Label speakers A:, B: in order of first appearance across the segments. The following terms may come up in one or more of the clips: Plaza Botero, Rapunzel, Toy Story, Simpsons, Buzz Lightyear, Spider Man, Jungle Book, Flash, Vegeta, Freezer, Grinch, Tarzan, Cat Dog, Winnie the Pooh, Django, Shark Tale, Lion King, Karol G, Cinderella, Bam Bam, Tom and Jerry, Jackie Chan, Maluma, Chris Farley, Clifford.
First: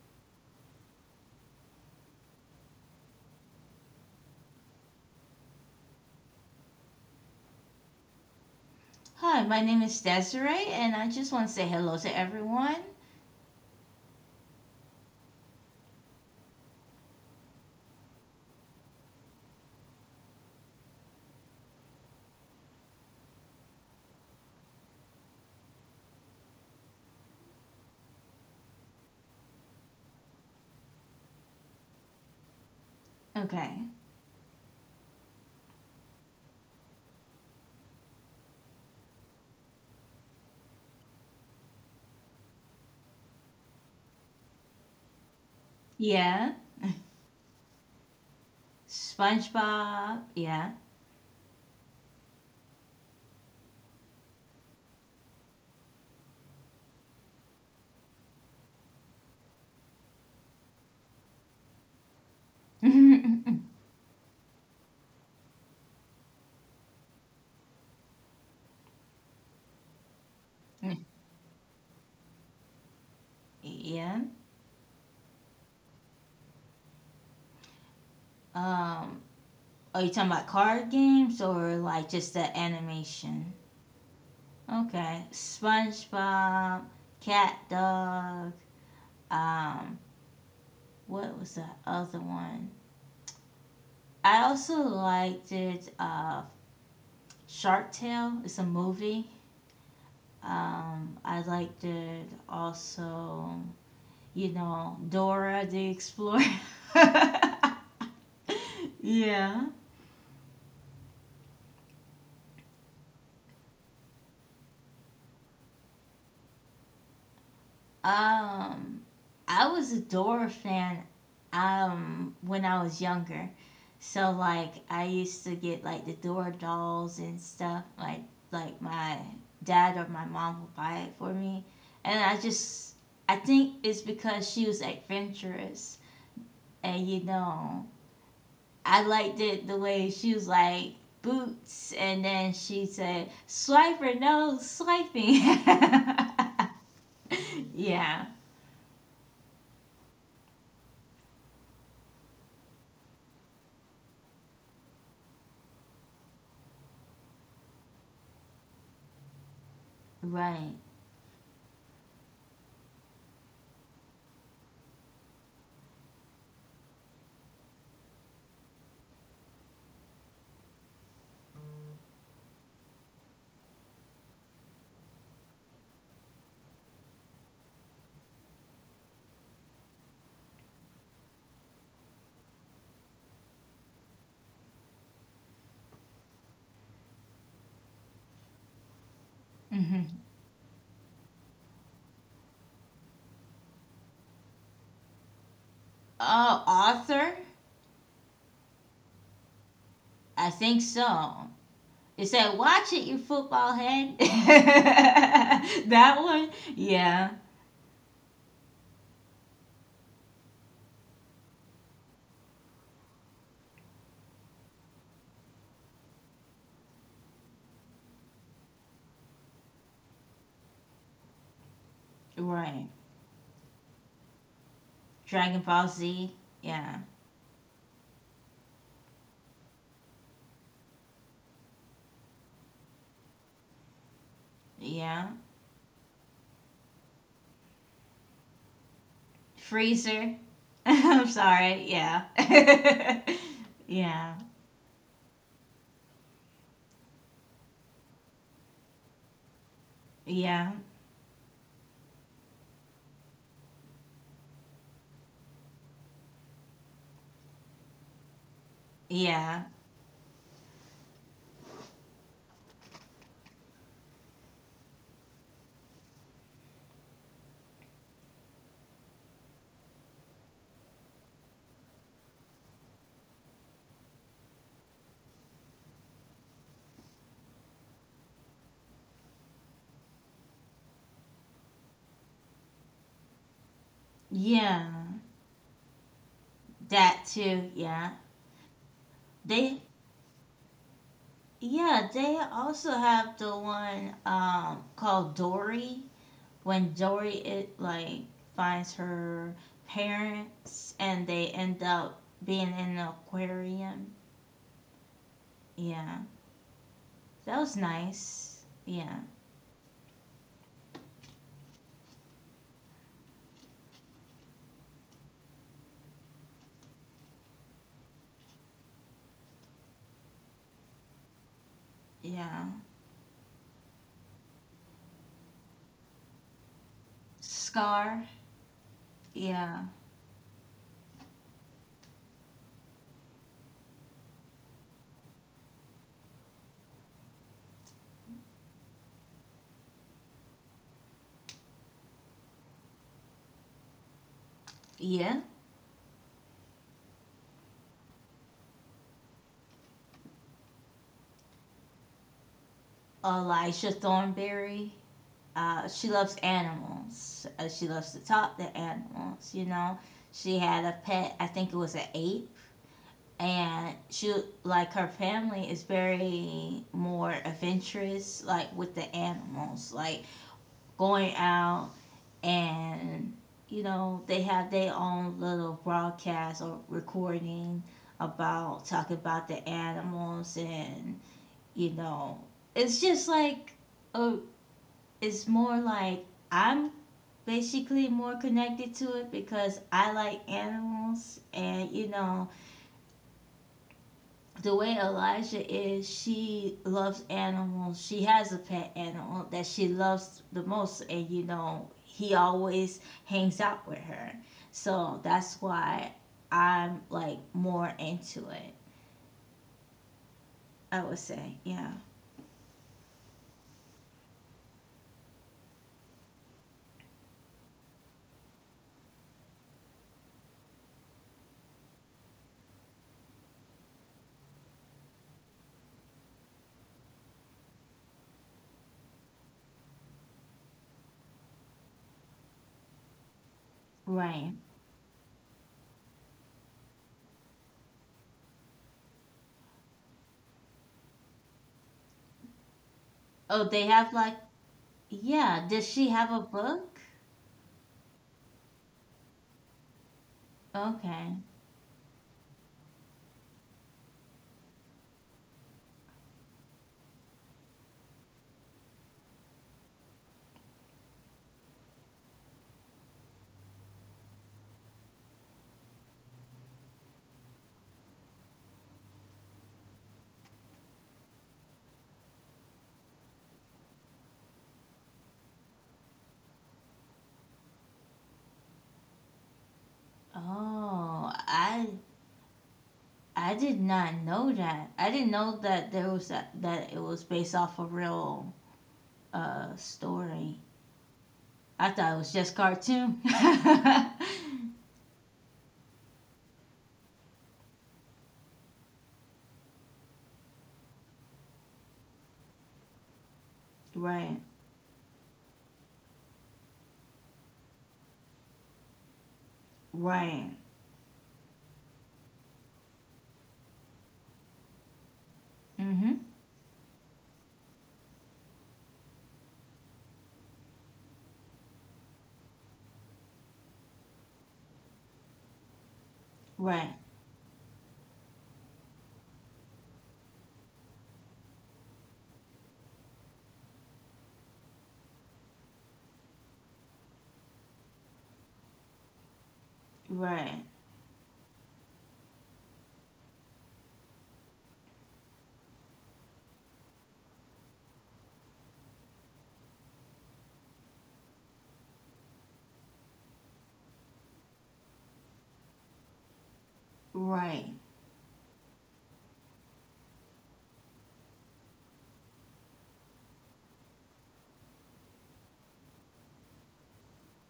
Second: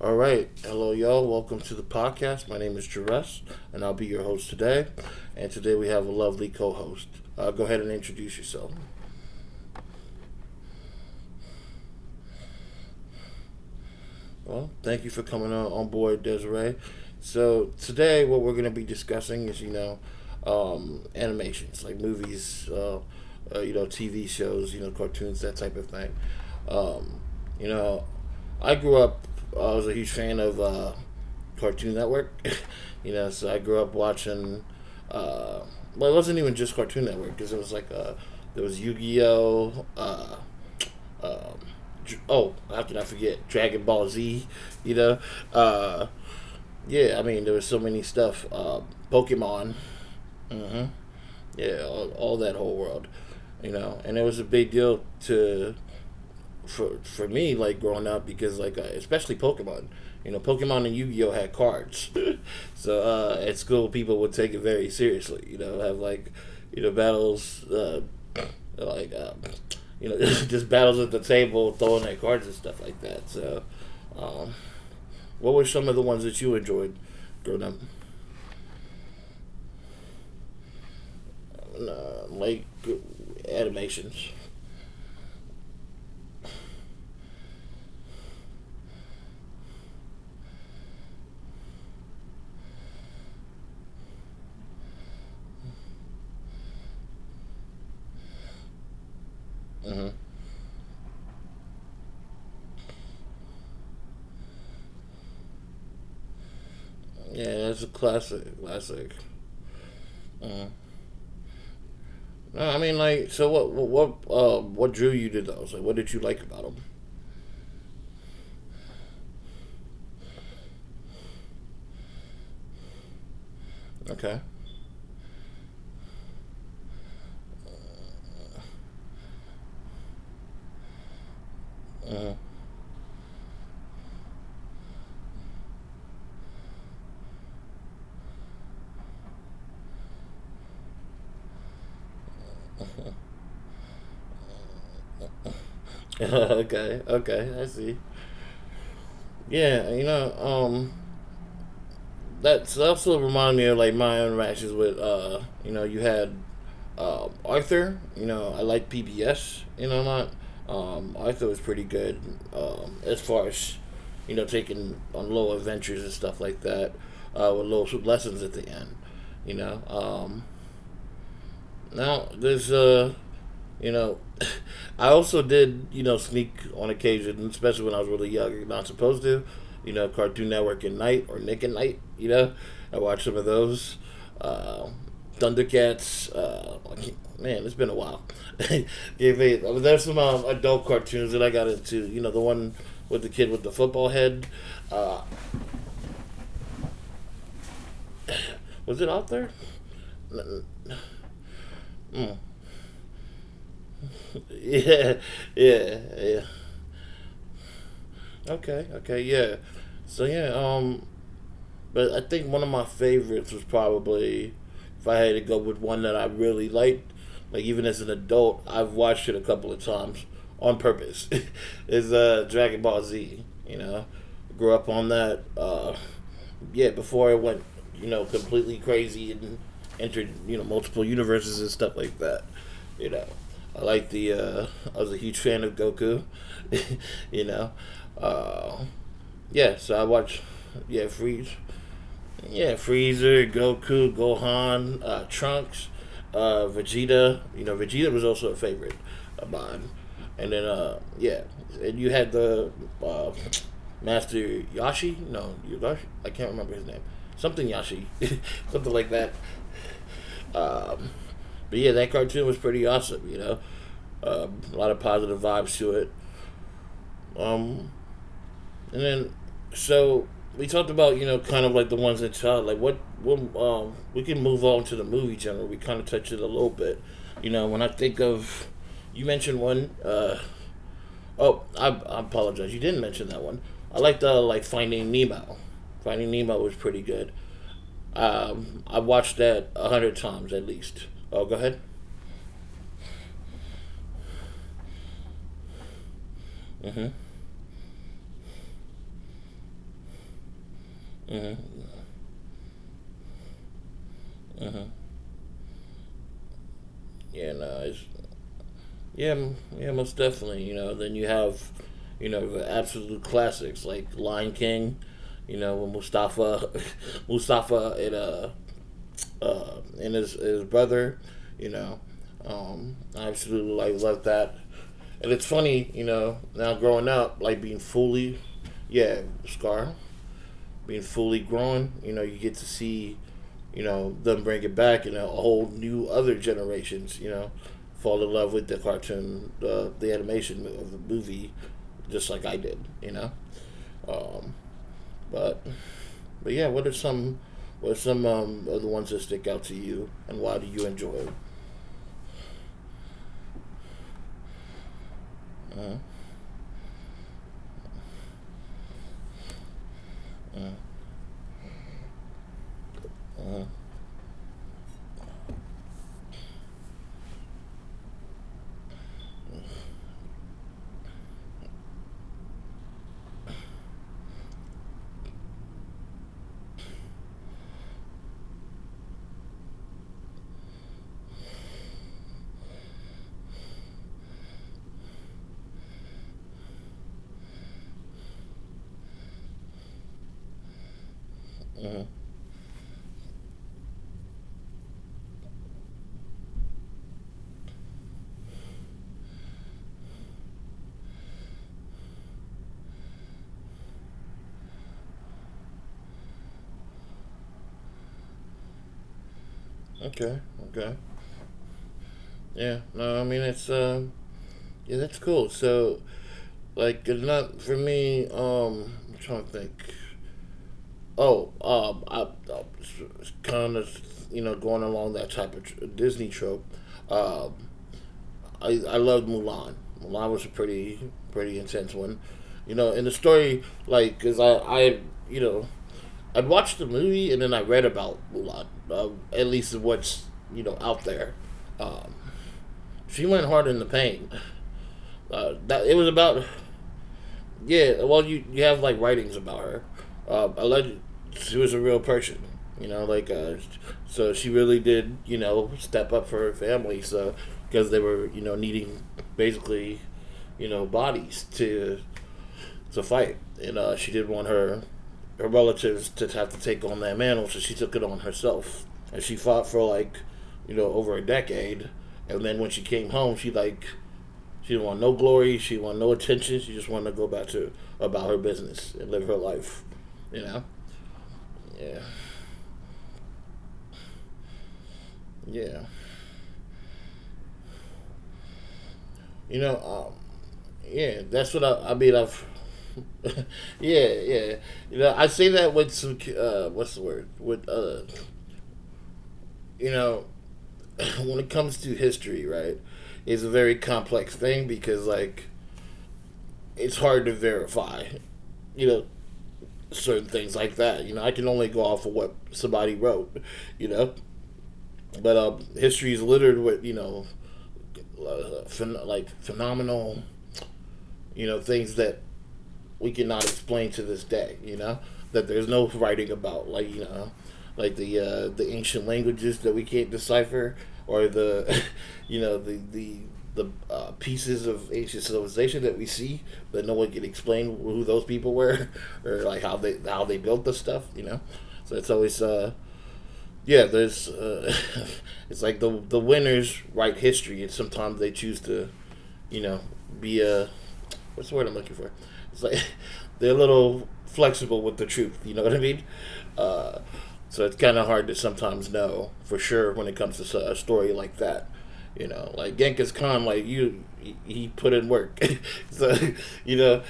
A: All right, hello, y'all. Welcome to the podcast. My name is Jerez, and I'll be your host today. And today we have a lovely co-host. Go ahead and introduce yourself.
B: Hi, my name is Desiree, and I just want to say hello to everyone.
A: Well, thank you for coming on board, Desiree. So today, what we're going to be discussing is, you know, animations like movies, you know, TV shows, you know, cartoons, that type of thing. Um, you know, I grew up. I was a huge fan of Cartoon Network. You know, so I grew
B: Okay.
A: up watching. Uh, well, it wasn't even just Cartoon Network because it was like there was Yu Gi Oh. Um, oh, how can I forget Dragon Ball Z? You know, uh,
B: Yeah.
A: yeah. I mean, there was so many stuff. Pokemon.
B: SpongeBob. Yeah.
A: Hmm. Yeah, all that whole world. You know, and it was a big deal to for me like growing up because like especially Pokemon, you know, Pokemon and Yu Gi Oh had cards. So at school people would take it very seriously. You know, have like you know battles. Like uh, you know, just battles at the table, throwing their cards and stuff like that. So,
B: yeah.
A: um, what were some of the ones that you enjoyed growing up?
B: Um, are you talking about card games or like
A: Uh,
B: just the
A: like
B: animation?
A: animations.
B: Okay. SpongeBob, Cat Dog. Um, what was the other one? I also liked it. Shark Tale. It's a movie.
A: Hmm.
B: I liked it also. Dora the Explorer.
A: Yeah, that's a classic. Classic.
B: yeah.
A: Hmm. No, I mean, like, so what drew you to those? Like, what did you like about them?
B: Um, I was a Dora fan when I was younger. So
A: Okay.
B: like I used to get like the Dora dolls and stuff. Like my dad or my mom would buy it for me. And
A: Uh,
B: I think it's because she was adventurous, and I liked it the way she was, like, boots, and then she said swipe or no swiping.
A: okay. Okay. I see.
B: yeah,
A: Yeah. You know. That's also reminded me of like my interactions with. You know, you had Arthur. You know, I like PBS. You know, not.
B: right.
A: Arthur was pretty good. As far as, you know, taking on little adventures and stuff like that, with little lessons at the end. You know. Now there's you know I also did, you know, sneak on occasion. Especially when I was really young, you're not supposed to, you know, Cartoon Network at night or Nick at night, you know. I watched some of those. Uh, Thundercats, I can't- man, it's been a while. Yeah,
B: Hmm.
A: there's some adult cartoons that I got into. You know, the one with the kid with the football head. Uh,
B: Oh, author?
A: was it out there?
B: I think
A: Mm.
B: so. It said,
A: Mm.
B: "Watch it, you football head."
A: yeah,
B: That one,
A: yeah.
B: yeah,
A: Okay, okay, yeah. So yeah, but I think one of my favorites was probably, if I had to go with one that I really liked, like even as an adult, I've watched it a couple of times on purpose. is
B: right.
A: uh Dragon Ball Z, you know. Grew up
B: Dragon
A: on
B: Ball
A: that.
B: Z,
A: uh
B: yeah,
A: yeah, before it went, you know, completely crazy and entered, you know, multiple universes and stuff like that. You know. I like the
B: yeah.
A: I was a huge fan of Goku. You know. Uh
B: Freezer.
A: yeah, so I watch.
B: I'm
A: Yeah,
B: sorry,
A: Freeze.
B: yeah,
A: Yeah, Freezer,
B: yeah,
A: Goku, Gohan, Trunks, Vegeta. You know, Vegeta was also a favorite of mine.
B: yeah,
A: And then, yeah, and you had the uh, Master Yashi. No, Yogashi. I can't remember his name. Something Yashi, something
B: yeah.
A: like that. Um, but yeah, that cartoon was pretty awesome. You know, a lot of positive vibes to it. Um, And then, so we talked about you know kind of like the ones that child. Like what we can move on to the movie genre. We kind of touched it a little bit. You know, when I think of, you mentioned one. Oh, I apologize. You didn't mention that one. I like the like
B: Yeah,
A: Finding Nemo. Finding Nemo was
B: that
A: pretty good.
B: too. Yeah,
A: I watched
B: they,
A: that a hundred times at least. Oh, go ahead.
B: yeah, they also have the one called Dory, when
A: Mm-hmm.
B: Dory, it, like, finds her parents and they end up
A: Mm-hmm.
B: being in an aquarium.
A: Mm-hmm.
B: Yeah, that was
A: Yeah, no, it's
B: nice. Yeah,
A: yeah, yeah, most definitely. You know, then you have, you know, the absolute classics like Lion King. You know, when Mustafa, Mustafa and his brother. You know,
B: yeah.
A: I absolutely like love that. And it's funny, you know, now growing up, like being
B: Scar.
A: fully, yeah,
B: Yeah,
A: Scar, being fully grown, you know, you get to see, you know, them bring it back and a whole new other generations, you know, fall in love with the cartoon, the animation of the movie, just like I did, you know. Um,
B: yeah.
A: but but yeah, what are some of the ones that stick out to you, and why do you enjoy it?
B: Elijah Thornberry. She loves
A: Uh,
B: animals. She loves to talk to animals. You know, she had a
A: uh,
B: pet. I think it was an ape, and
A: uh,
B: she, like, her family is very more adventurous, like with the animals, like going out, and you know they have their own little broadcast or recording about talking about the animals. And you know it's just like, oh, it's more like, I'm basically more connected to it because I like animals, and you know the way Elijah is, she loves animals, she has a pet animal that she loves the most, and he always hangs out with her, so that's why I'm, like, more into it, I
A: okay,
B: would say.
A: okay,
B: Yeah,
A: yeah. No, I mean it's yeah, that's cool. So like, it's not for me. I'm trying to think. Oh, I kind of, you know, going along that type of Disney trope. Um, I loved Mulan. Mulan was a pretty intense one. You know, in the story,
B: right.
A: like, cause you know, I'd watched the movie and then I read about Mulan. At least what's you know out there. Um, she
B: Oh,
A: went
B: they
A: hard in
B: have
A: the
B: like,
A: pain.
B: yeah, does she
A: That it
B: have
A: was
B: a
A: about
B: book?
A: Yeah, well, you have like writings about her. Alleged
B: Okay.
A: she was a real person, you know, like so she really did, you know, step up for her family. So because they were, you know, needing basically, you know, bodies to fight, and she did not want her relatives to have to take on that mantle, so she took it on herself, and she fought for like, you know, over a decade, and then when she came home, she didn't want no glory. She didn't want no attention. She just wanted to go about her business and live her life. You know.
B: Oh, I
A: Yeah.
B: I did not know that. I didn't know that
A: Yeah.
B: there was a, that it was based off a real
A: You know.
B: story.
A: Yeah. That's
B: I
A: what
B: thought it
A: I. I
B: was
A: mean.
B: just
A: I've.
B: cartoon.
A: Yeah. Yeah. You know. I say that with some. What's the word? With. You know. When it comes to history, right, it's a very
B: Right.
A: complex thing because like it's hard to verify. You know
B: Right.
A: certain things like that. You know, I can only go off of what somebody wrote. You know,
B: Mm.
A: But
B: Mhm.
A: history is littered with you know, like phenomenal you know things that we cannot explain to this day. You know that there's no
B: Right.
A: writing about, like you know, like the ancient languages that we can't decipher, or the you know the pieces of ancient civilization that we see that no one can explain who those people were. Or like
B: Right.
A: how they built the stuff. You know, so it's always yeah, there's it's like the winners write history, and sometimes they choose to you know be a, what's the word I'm looking for? It's like they're a little flexible with the truth. You know what I mean? Uh,
B: Right.
A: so it's kind of hard to sometimes know for sure when it comes to a story like that. You know, like Genghis Khan, like you, he put in work. So, you know,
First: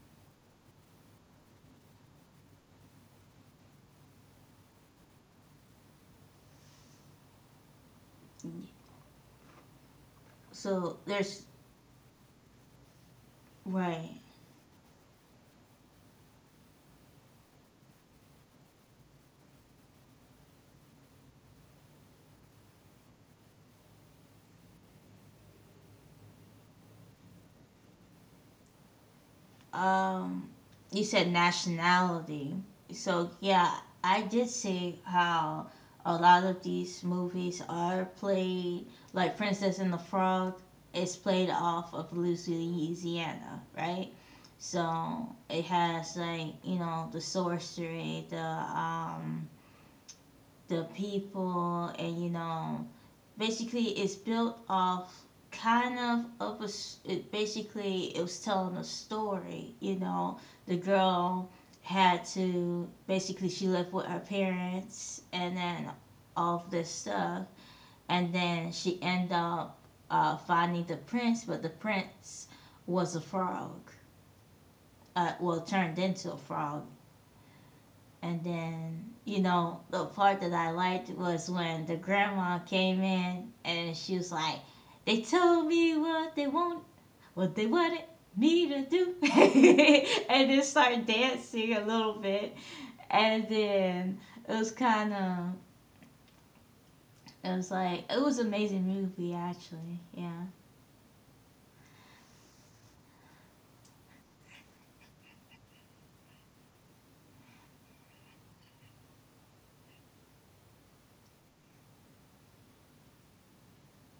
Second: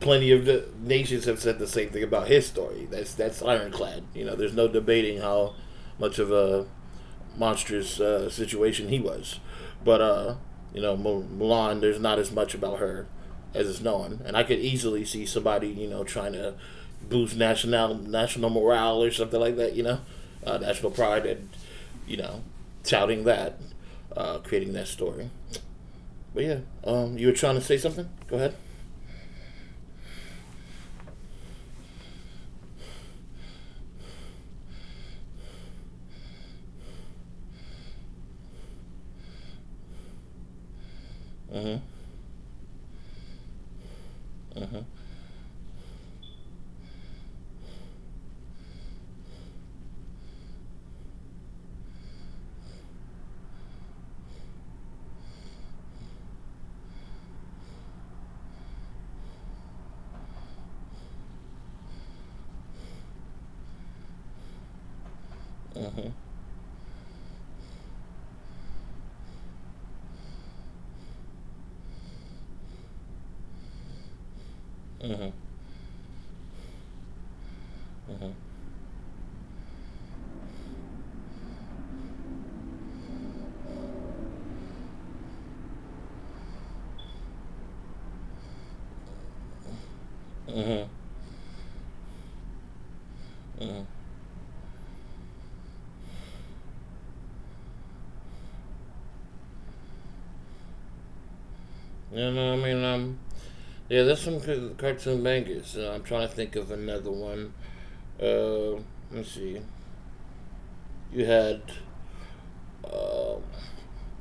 A: plenty of the nations have said the same thing about his story. That's ironclad. You know, there's no debating how much of a monstrous situation he was. But you
B: So
A: know,
B: there's...
A: Mulan, there's not as much about her as is
B: right.
A: known, and I could easily see somebody you know trying to boost national morale or something like that. You know, national pride and you know, touting that, creating that story. But yeah, you were trying to say something. Go ahead.
B: Um, you said nationality. So yeah, I did see how a lot of these movies are played, like Princess and the Frog is played
A: Mhm.
B: off of Louisiana, right?
A: Mhm.
B: So it has, like, you know, the sorcery, the people, and you know basically it's built off kind of a... it basically, it was telling a story, you know, the girl had to, basically she lived with her parents, and then
A: Mhm.
B: all this stuff, and then she ended up finding the prince, but the prince was a frog,
A: Mhm.
B: well, turned into a frog.
A: Mhm.
B: And then, you know, the part that I liked was when the grandma came in, and she was like, they told me what they want, what they wanted me to do. And then
A: Mhm.
B: started dancing a little bit. And
A: Mhm.
B: then it was kind of, it was like, it was an amazing movie, actually. Yeah.
A: You know what I mean? Yeah, there's some good cartoon bangers. I'm trying to think of another one. Uh, let's see. You had, uh,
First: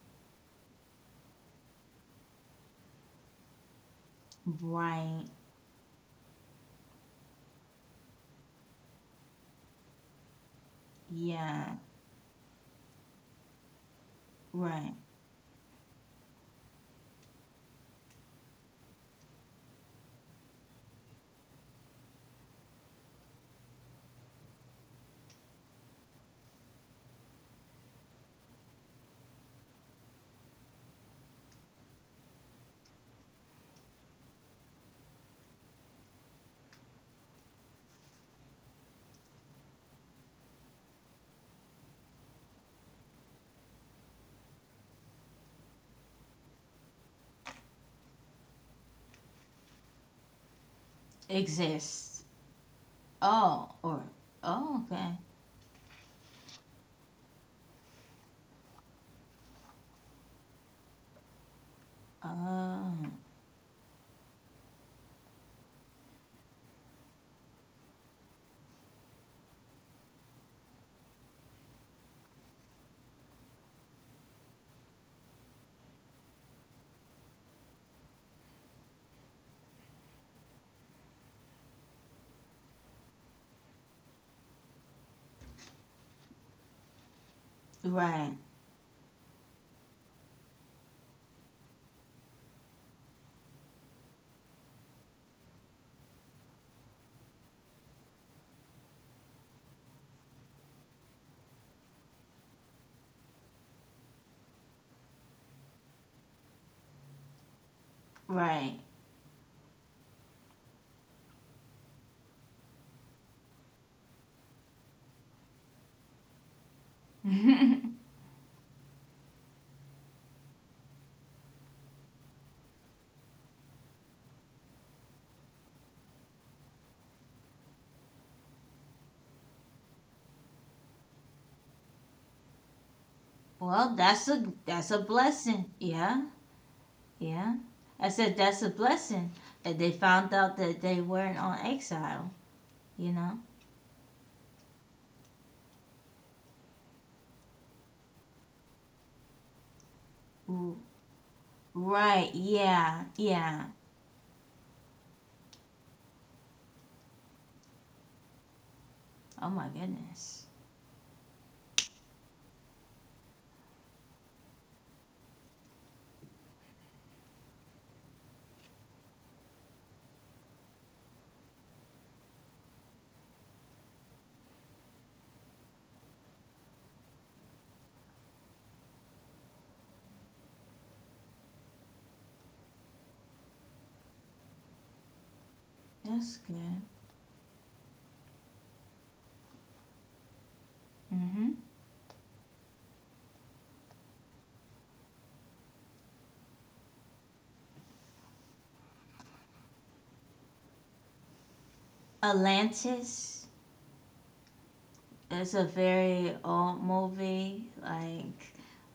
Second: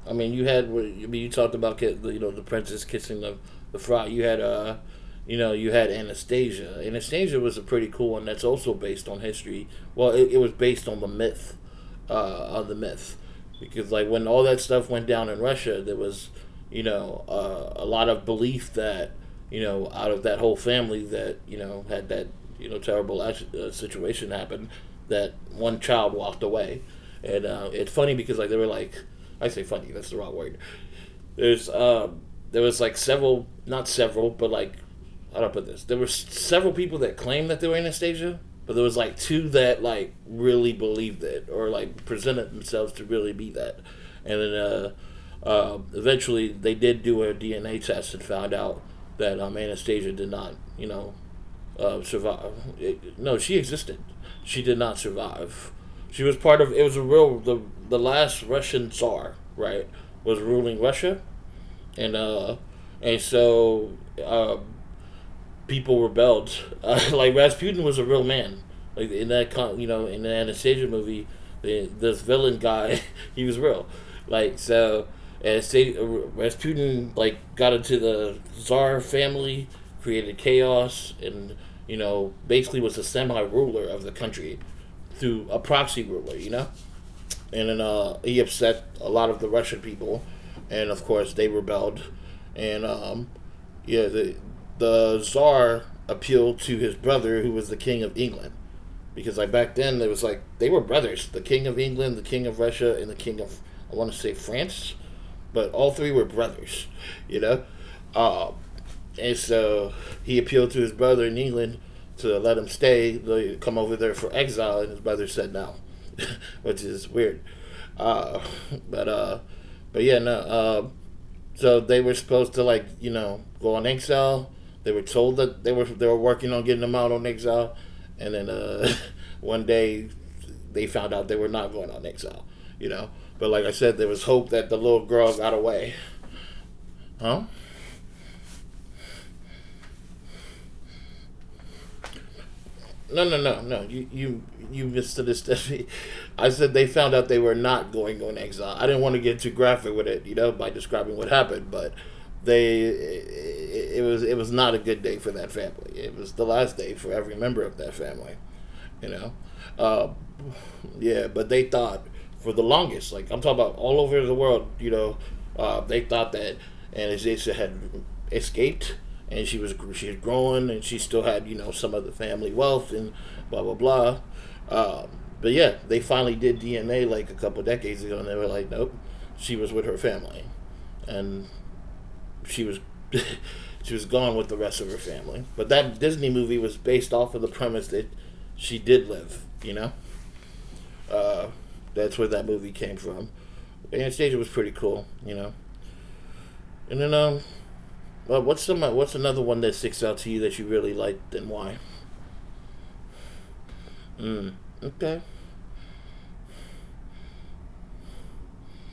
A: I mean, I mean, you talked about you know the princess kissing the fry. You had
B: Right.
A: you know, you had Anastasia. Anastasia was a pretty cool one. That's also based on history. Well, it was based on the myth,
B: Yeah.
A: uh, on the myth. Because like when all that stuff
B: Right.
A: went down in Russia, there was you know a lot of belief that you know out of that whole family that you know had that you know terrible situation happen, that one child walked away, and it's funny because like they were like, I say funny that's the wrong word, there's uh there was like several, not several, but like how do I put this? There were several people that claimed that they were Anastasia, but there was like two that like really believed it or like presented themselves to really be that, and then eventually they did do a DNA test and found out that Anastasia did not, you know,
B: Exists.
A: survive. No, she
B: Oh,
A: existed.
B: or,
A: She did
B: oh,
A: not
B: okay.
A: survive. She was part of. It was a real the last Russian Tsar, right? Was ruling Russia and uh,
B: Oh,
A: and so uh, people rebelled. Like Rasputin was a real man. Like in that in the Anastasia movie, this villain guy, he was real. Like so, Anastasia, Rasputin like got into the czar family, created chaos, and basically was a semi ruler of the country through a proxy ruler. You know, and then
B: right.
A: he upset a lot of the Russian people, and of course they rebelled, and yeah, the Tsar appealed to his brother, who was the king of England, because like back then it was like they were brothers: the King of England, the King of Russia, and the King of I want to say France, but all three were brothers. you know. Um,
B: Right.
A: and so he appealed to his brother in England to let him stay, like, come over there for exile, and his brother said no. Which is weird. Uh, but uh, but yeah, no. So they were supposed to like go on exile. They were told that they were working on getting them out on exile, and then one day they found out they were not going on exile. You know, but like I
B: Well,
A: said, there was
B: that's
A: hope
B: a,
A: that the
B: that's a
A: little girl got
B: blessing.
A: away.
B: Yeah,
A: Huh?
B: yeah. I said that's a blessing that they found out that they weren't on exile. You
A: No, no,
B: know.
A: no, no. You misunderstood. I said they found out they were not going on exile. I didn't want to get too graphic with it, by
B: R-
A: describing what happened, but
B: Right.
A: they
B: Yeah. Yeah.
A: it, it was not a good day for that family. It was the last day for every member of that family, you know.
B: Oh my
A: Uh,
B: goodness.
A: yeah, but they thought for the longest, like I'm talking about all over the world, they thought that Anastasia had escaped and she was growing and she still had some of the family wealth and blah blah blah. Um, but yeah, they finally did DNA like a couple decades ago, and they were like, nope, she was with her family, and she was. She was gone with the rest of her family, but that Disney
B: That's
A: movie was
B: good.
A: based off of the premise that she did live. Uh,
B: Mhm.
A: that's where that movie came from. Anastasia was pretty cool. And then well, what's another one that sticks out to you that you really liked and why?
B: Atlantis.
A: Mm. Okay.
B: It's a very old movie. Like.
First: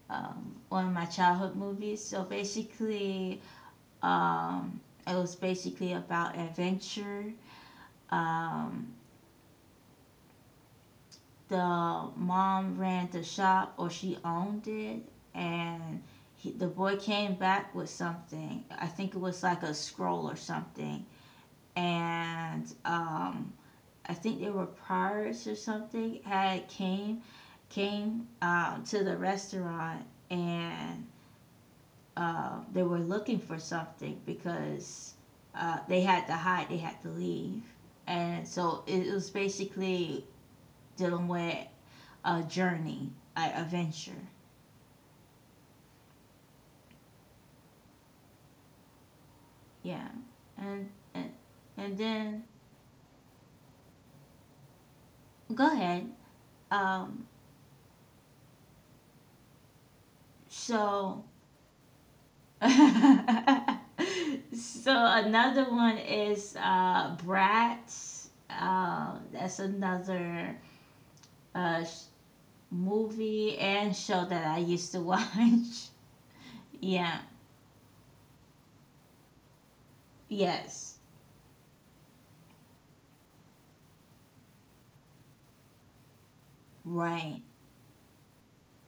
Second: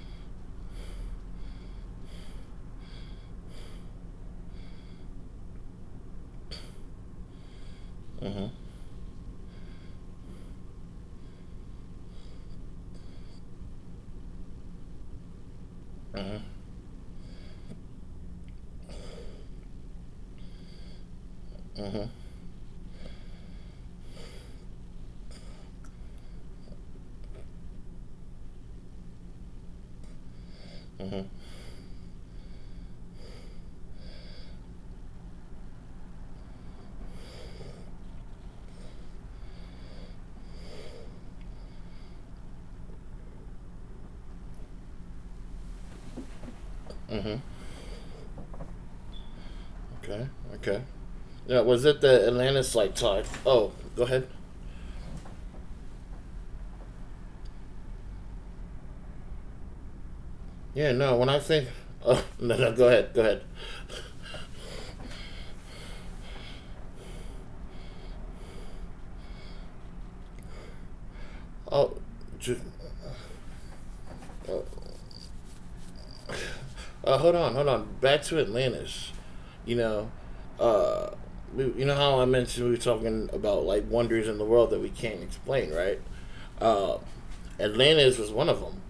B: One of my childhood movies. So basically, um, it was basically about adventure.
A: Mhm.
B: Um, the mom ran the shop or she owned it, and
A: Mhm.
B: he, the boy came back with something, I think it was like a scroll or something,
A: Mhm.
B: and I think they were pirates or something, had came, to the restaurant, and
A: Mhm.
B: they were looking for something because they had to hide, they had to leave, and so it was basically dealing with a journey, a venture.
A: Mhm.
B: Yeah.
A: Okay.
B: And
A: Okay.
B: and
A: Yeah,
B: and
A: was it
B: then,
A: the Atlantis like type? Oh, go ahead.
B: go ahead. Um
A: Yeah, no.
B: so
A: When I think, oh no, no,
B: so
A: go ahead, go ahead.
B: another one is Bratz. That's another uh
A: Oh,
B: sh-
A: ju-
B: movie and show that I
A: oh,
B: used to watch. yeah.
A: Hold on, hold on. Back to Atlantis. You know,
B: Yes.
A: uh, you know how I mentioned we were talking about like wonders in the world that we can't explain, right? Uh,
B: Right.
A: Atlantis was one of them,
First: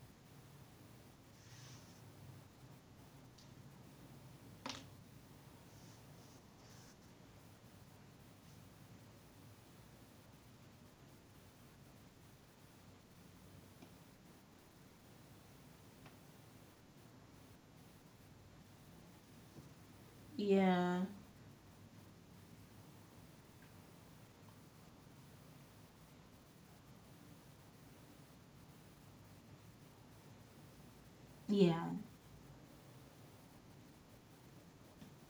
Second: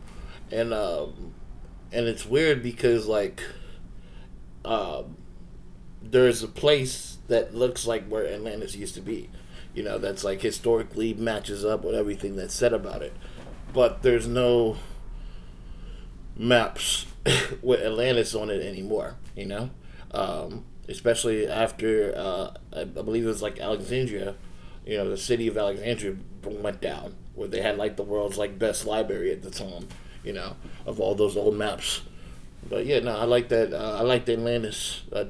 A: and um, and it's weird because like uh, there's a place that looks like where Atlantis used to be. You know, that's like historically matches up with everything that's said about it, but there's no maps with Atlantis on it anymore. You know,
B: Yeah.
A: especially after I believe it was like Alexandria. You know, the city of Alexandria went down where they had like the world's like best library at the time. You know, of all those old
B: Yeah.
A: maps. But yeah, no, I like that. I like the Atlantis.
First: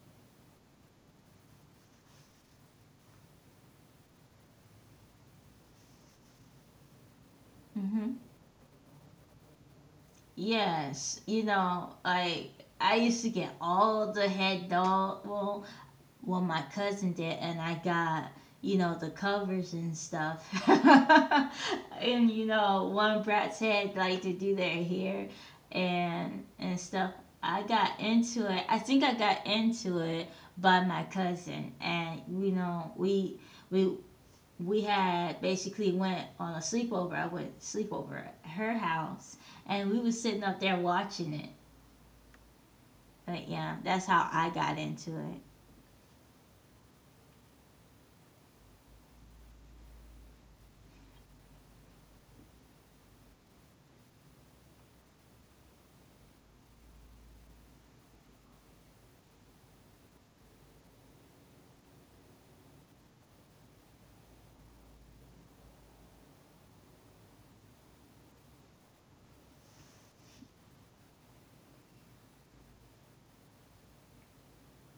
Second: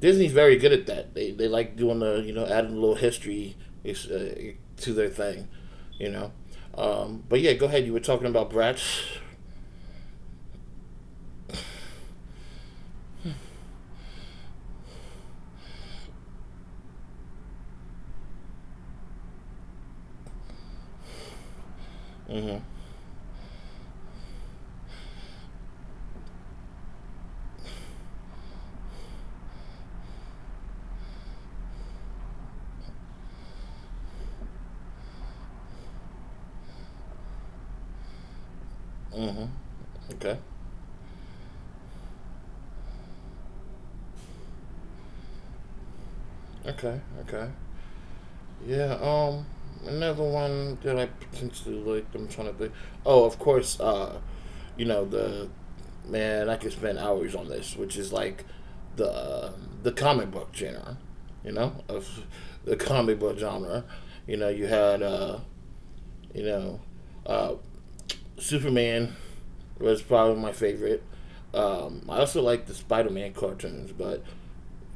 A: Disney's very good at that. They like doing the adding a little history uh, to their thing, you know. But yeah, go ahead. You were
B: Mhm.
A: talking about brats.
B: Yes, you know, I used to get all the head doll, well, well, my cousin did, and I got, you know, the covers and stuff. And you
A: Mm-hmm.
B: know, one brat's head, like, to do their hair and stuff. I got into it. I think I got into it by my cousin, and you know, we had basically went on a sleepover. I went sleepover at her house,
A: Mm-hmm.
B: and we was
A: Okay.
B: sitting up there watching it. But yeah, that's how I got into it.
A: Okay. Okay. Yeah. Another one that I potentially like. I'm trying to think. Oh, of course. You know the man. I could spend hours on this, which is like the uh, the comic book genre. You know of the comic book genre. You know you had You know, uh. Superman was probably my favorite. I also like the Spider Man cartoons, but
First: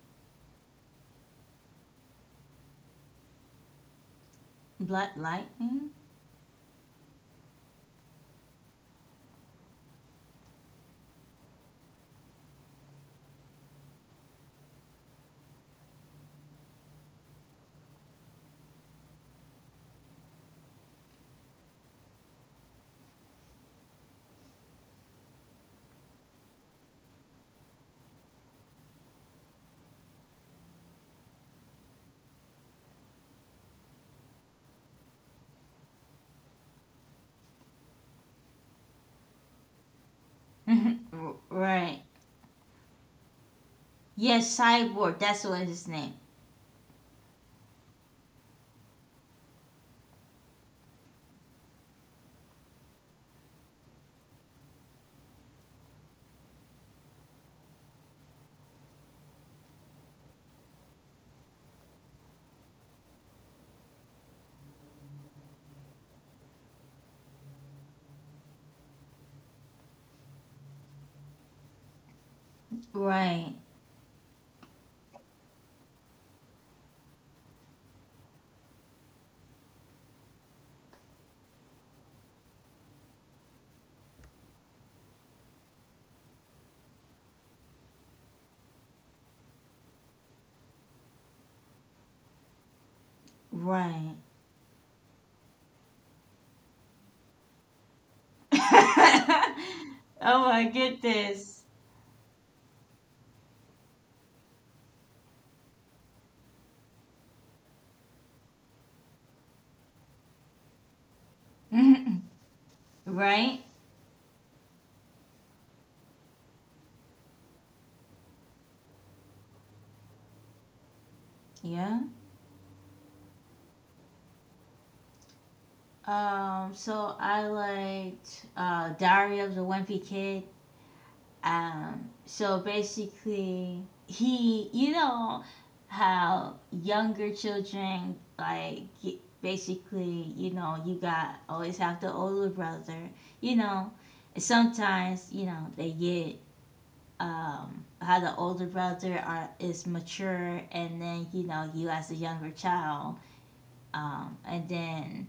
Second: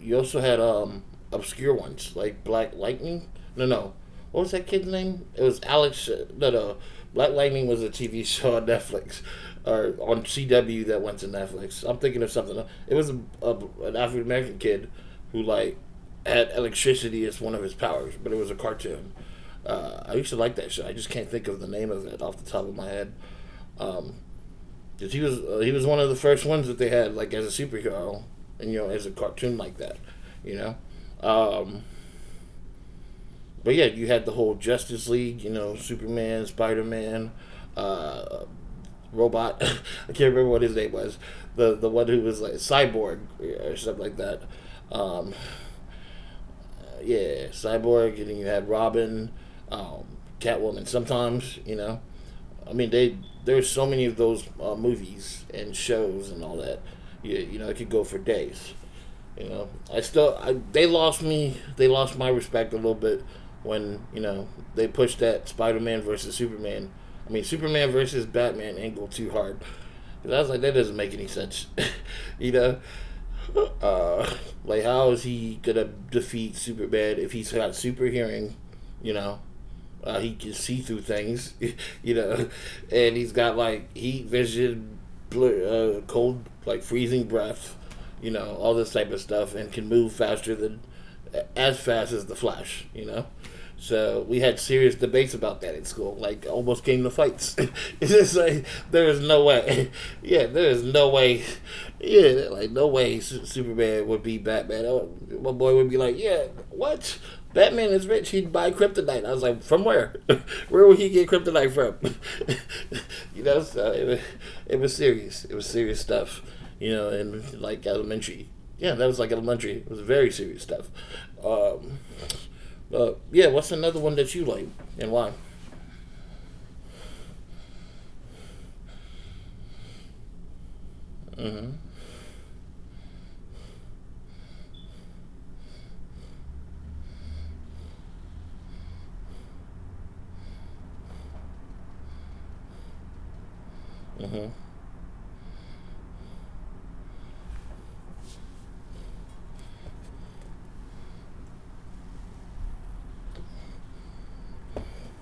A: you also had obscure ones like Black Lightning. No, no. What was that kid's
B: Blood
A: name? It was
B: Lightning,
A: Alex. No, no. Black Lightning was a TV show on Netflix or on CW that went to Netflix. I'm thinking of something. It was an African American kid who like had electricity as one of his powers, but it was a cartoon. I used to like that show. I just can't think of the name of it off the top of my head. Um, 'Cause he was one of the first ones that they had like as a superhero, and as a cartoon like that, you know. Um, but yeah, you had the whole Justice League, you know, Superman, Spider Man, uh, robot. I can't remember what his name was. The
B: right?
A: one who was like cyborg or stuff like that.
B: Yes, Cyborg.
A: Um,
B: That's what his name.
A: yeah, Cyborg, and then you had Robin, um, Catwoman. Sometimes I mean they there's so many of those movies and shows and all that. You know, it could go for days. You know, they lost me. They lost my respect a little bit when they pushed that Spider-Man versus Superman. I mean, Superman versus Batman angle too hard. Because I was like, that doesn't make any sense. you know,
B: Right,
A: uh, like, how is he gonna defeat Superman if he's got super hearing? You know, he can see through things, you know, and he's got like heat vision, cold, like freezing breath, all this type of stuff, and can move faster than as fast as the Flash, you know.
B: right.
A: So we had serious debates about that at school. Like almost came to fights. It's just like there is no way.
B: Oh
A: Yeah, there
B: my
A: is no way.
B: goodness.
A: Yeah, like no way Superman would be Batman. Oh, my boy would be like, yeah, what? Batman is rich. He'd buy kryptonite. I was like, from where? Where would he get kryptonite from?
B: Right?
A: So it was serious. It was serious stuff. You know, and like elementary. Yeah, that was like elementary. It was very serious stuff.
B: Yeah.
A: Um, but yeah, what's another one that you like and why?
B: So I liked Diary of the Wimpy Kid.
A: Mm-hmm.
B: So basically, he, you know, how younger children, like, basically, you know, you got always have the older brother. You know,
A: Mm-hmm.
B: sometimes, you know, they get, how the older brother are, is mature, and then you know you as a younger child, and then,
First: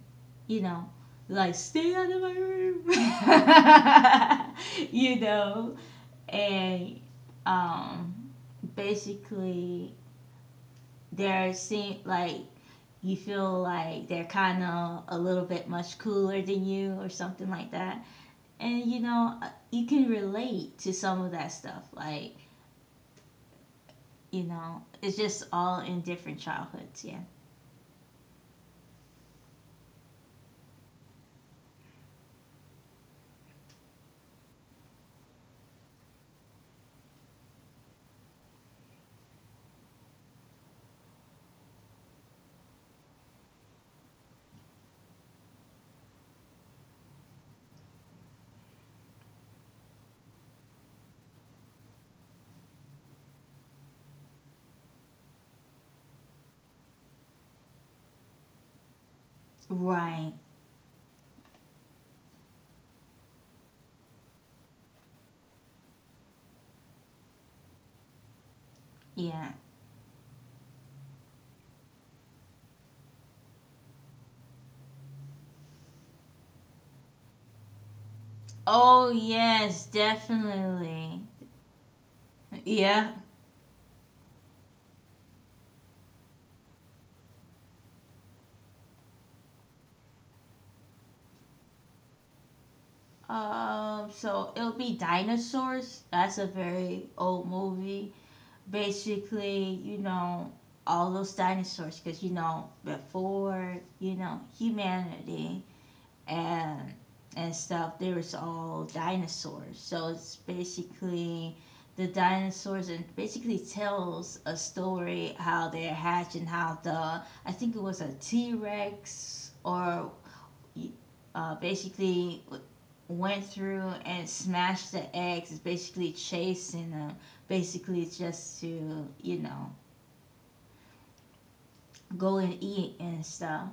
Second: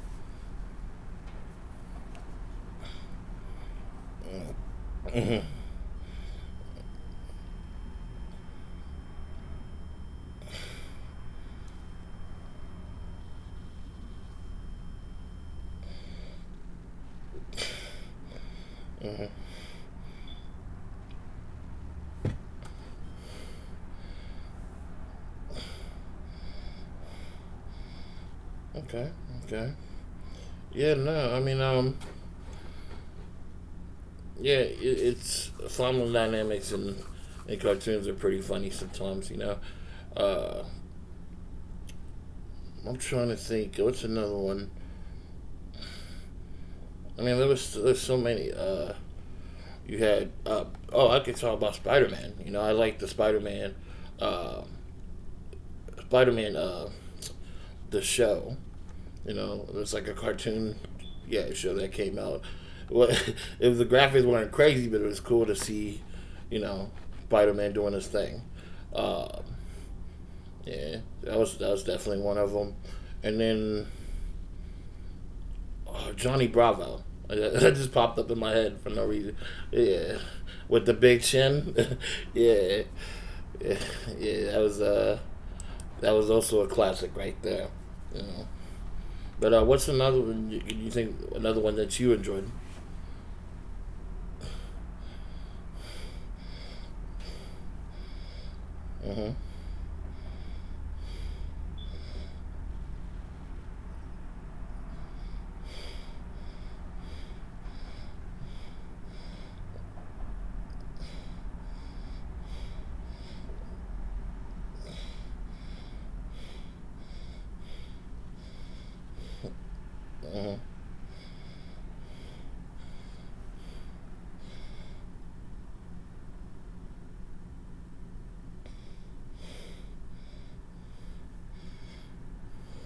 B: you know, like, stay out of my room, you know, and um, basically, they're, seem like, you feel like they're kind of a little bit much cooler than you or something like that. And you know, you can relate to some of that stuff. Like, you know, it's just all in different childhoods. Yeah.
A: Okay. Okay. Yeah. No. I mean, yeah, it's family dynamics and cartoons are pretty funny sometimes. You know. Uh, I'm trying to think. What's another one? I mean, there's so many. You had oh, I could talk about Spider Man. You know, I like the Spider Man, uh, Spider Man the show. You know, it was like a
B: Right.
A: cartoon, yeah, show that came out. Well, it was the graphics weren't crazy, but it was cool to see, you know, Spider Man doing his thing. Uh,
B: Yeah.
A: yeah, that was definitely one of them. And then oh, Johnny Bravo. That just popped up in my head for no
B: Oh,
A: reason.
B: yes,
A: Yeah, with the big
B: definitely.
A: chin. Yeah.
B: Yeah.
A: Yeah, yeah, that was also a classic right there. You know. But what's another one you think another one that you enjoyed?
B: So it'll be Dinosaurs. That's a very old movie.
A: Mhm,
B: Basically, you know, all those dinosaurs because, you know, before, you know, humanity and and stuff, there was all dinosaurs. So it's basically the dinosaurs, and basically tells a story how they're hatched, and how the, I think it was a t-rex, or
A: mhm,
B: basically went through and smashed the eggs, basically chasing them, basically just to, you know, go and eat and stuff.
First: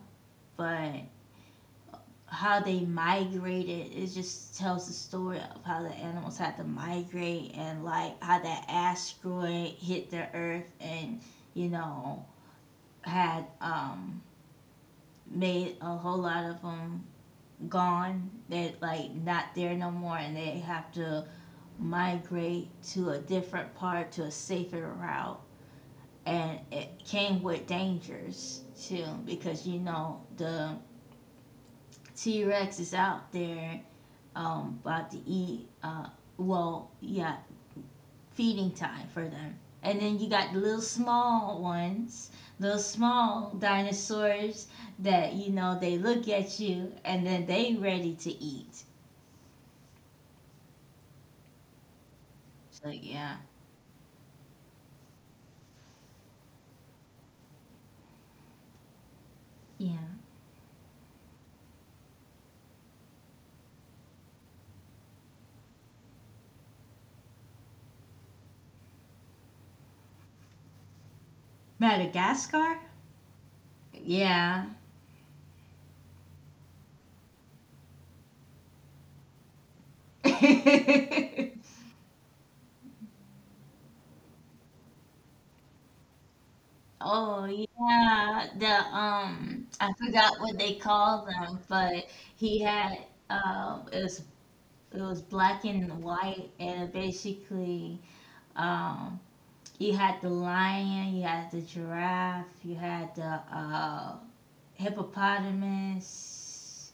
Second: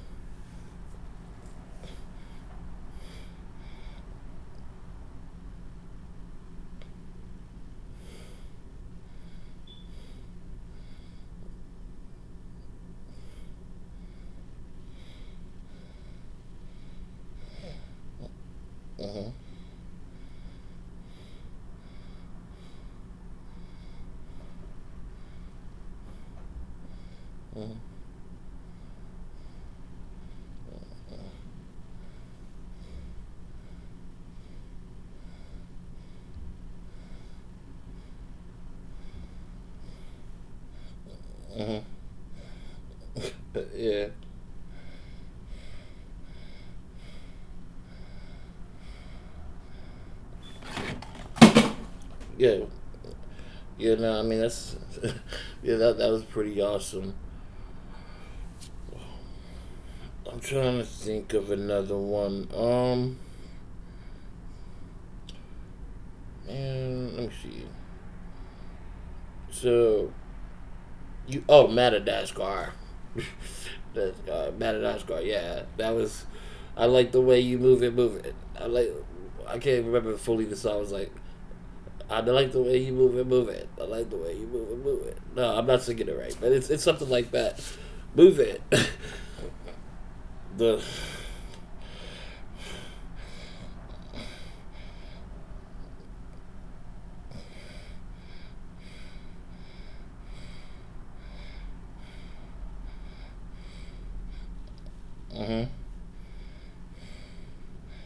B: But how they migrated, it just tells the story of how the animals had to migrate, and like how that asteroid hit the earth, and you know had made a whole lot of them gone, they're, like, not
A: mhm,
B: there no more, and they have to migrate to a different part, to a safer route. And it came with dangers too, because, you know, the t-rex is out there, about to eat, well, yeah, feeding time for them. And then you got the little small ones,
A: mhm.
B: little small dinosaurs,
A: Yeah,
B: that, you know, they look at you and then they ready to eat. So yeah.
A: yeah, yeah. No, I mean that's yeah, that was pretty awesome.
B: Yeah.
A: I'm trying to think of another one. And let me see. So You oh
B: Madagascar.
A: Madagascar.
B: Yeah.
A: Madagascar. Yeah, that was. I like the way you move it, move it. I like. I can't remember fully the song. I was like, I like the way you move it, move it. I like the way you move it, move it. No, I'm not singing it right, but it's something like that. Move
B: Oh
A: it.
B: yeah, the,
A: the.
B: I forgot what they call them, but he had, it was, it was black and white, and basically, um you had the lion, you had the giraffe, you had the uh
A: Mhm.
B: hippopotamus,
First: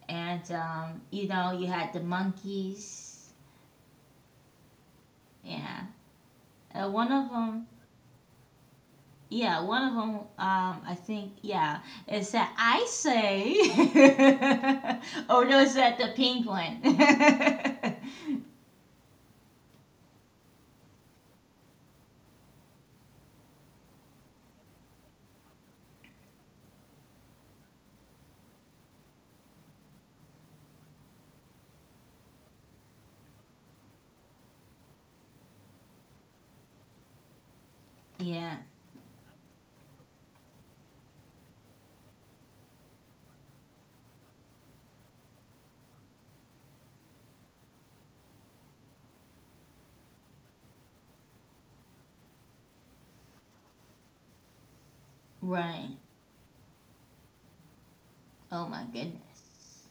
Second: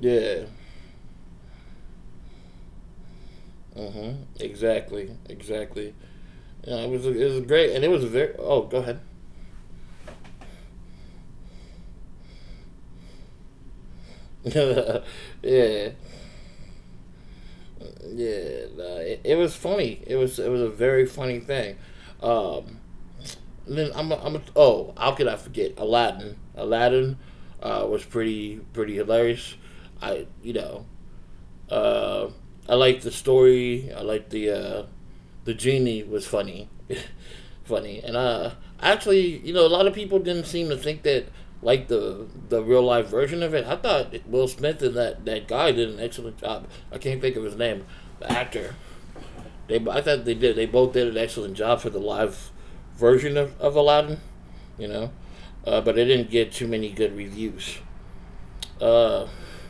A: Yeah.
B: and you know, you had the monkeys.
A: Mhm. Exactly.
B: Yeah.
A: Exactly. Yeah, it was
B: One of
A: it was
B: them,
A: great, and it was very. Oh, go ahead.
B: yeah, one of them, I think, yeah, it's that, I say. Oh no, it's
A: Yeah.
B: that the pink one.
A: Yeah, nah, it was funny. It was a very funny thing. Um, and then oh, how could I forget Aladdin? Aladdin was pretty pretty hilarious. I you know uh, I liked the story. I liked the genie was funny, funny, and
B: Yeah,
A: actually a lot of people didn't seem to think that like the real life version of it. I thought Will Smith and that guy did an excellent job. I can't think of his name, the actor. I thought they did. They both did an excellent job for the live version of Aladdin, you know,
B: right.
A: but it didn't get too many good reviews.
B: Oh my
A: Uh,
B: goodness.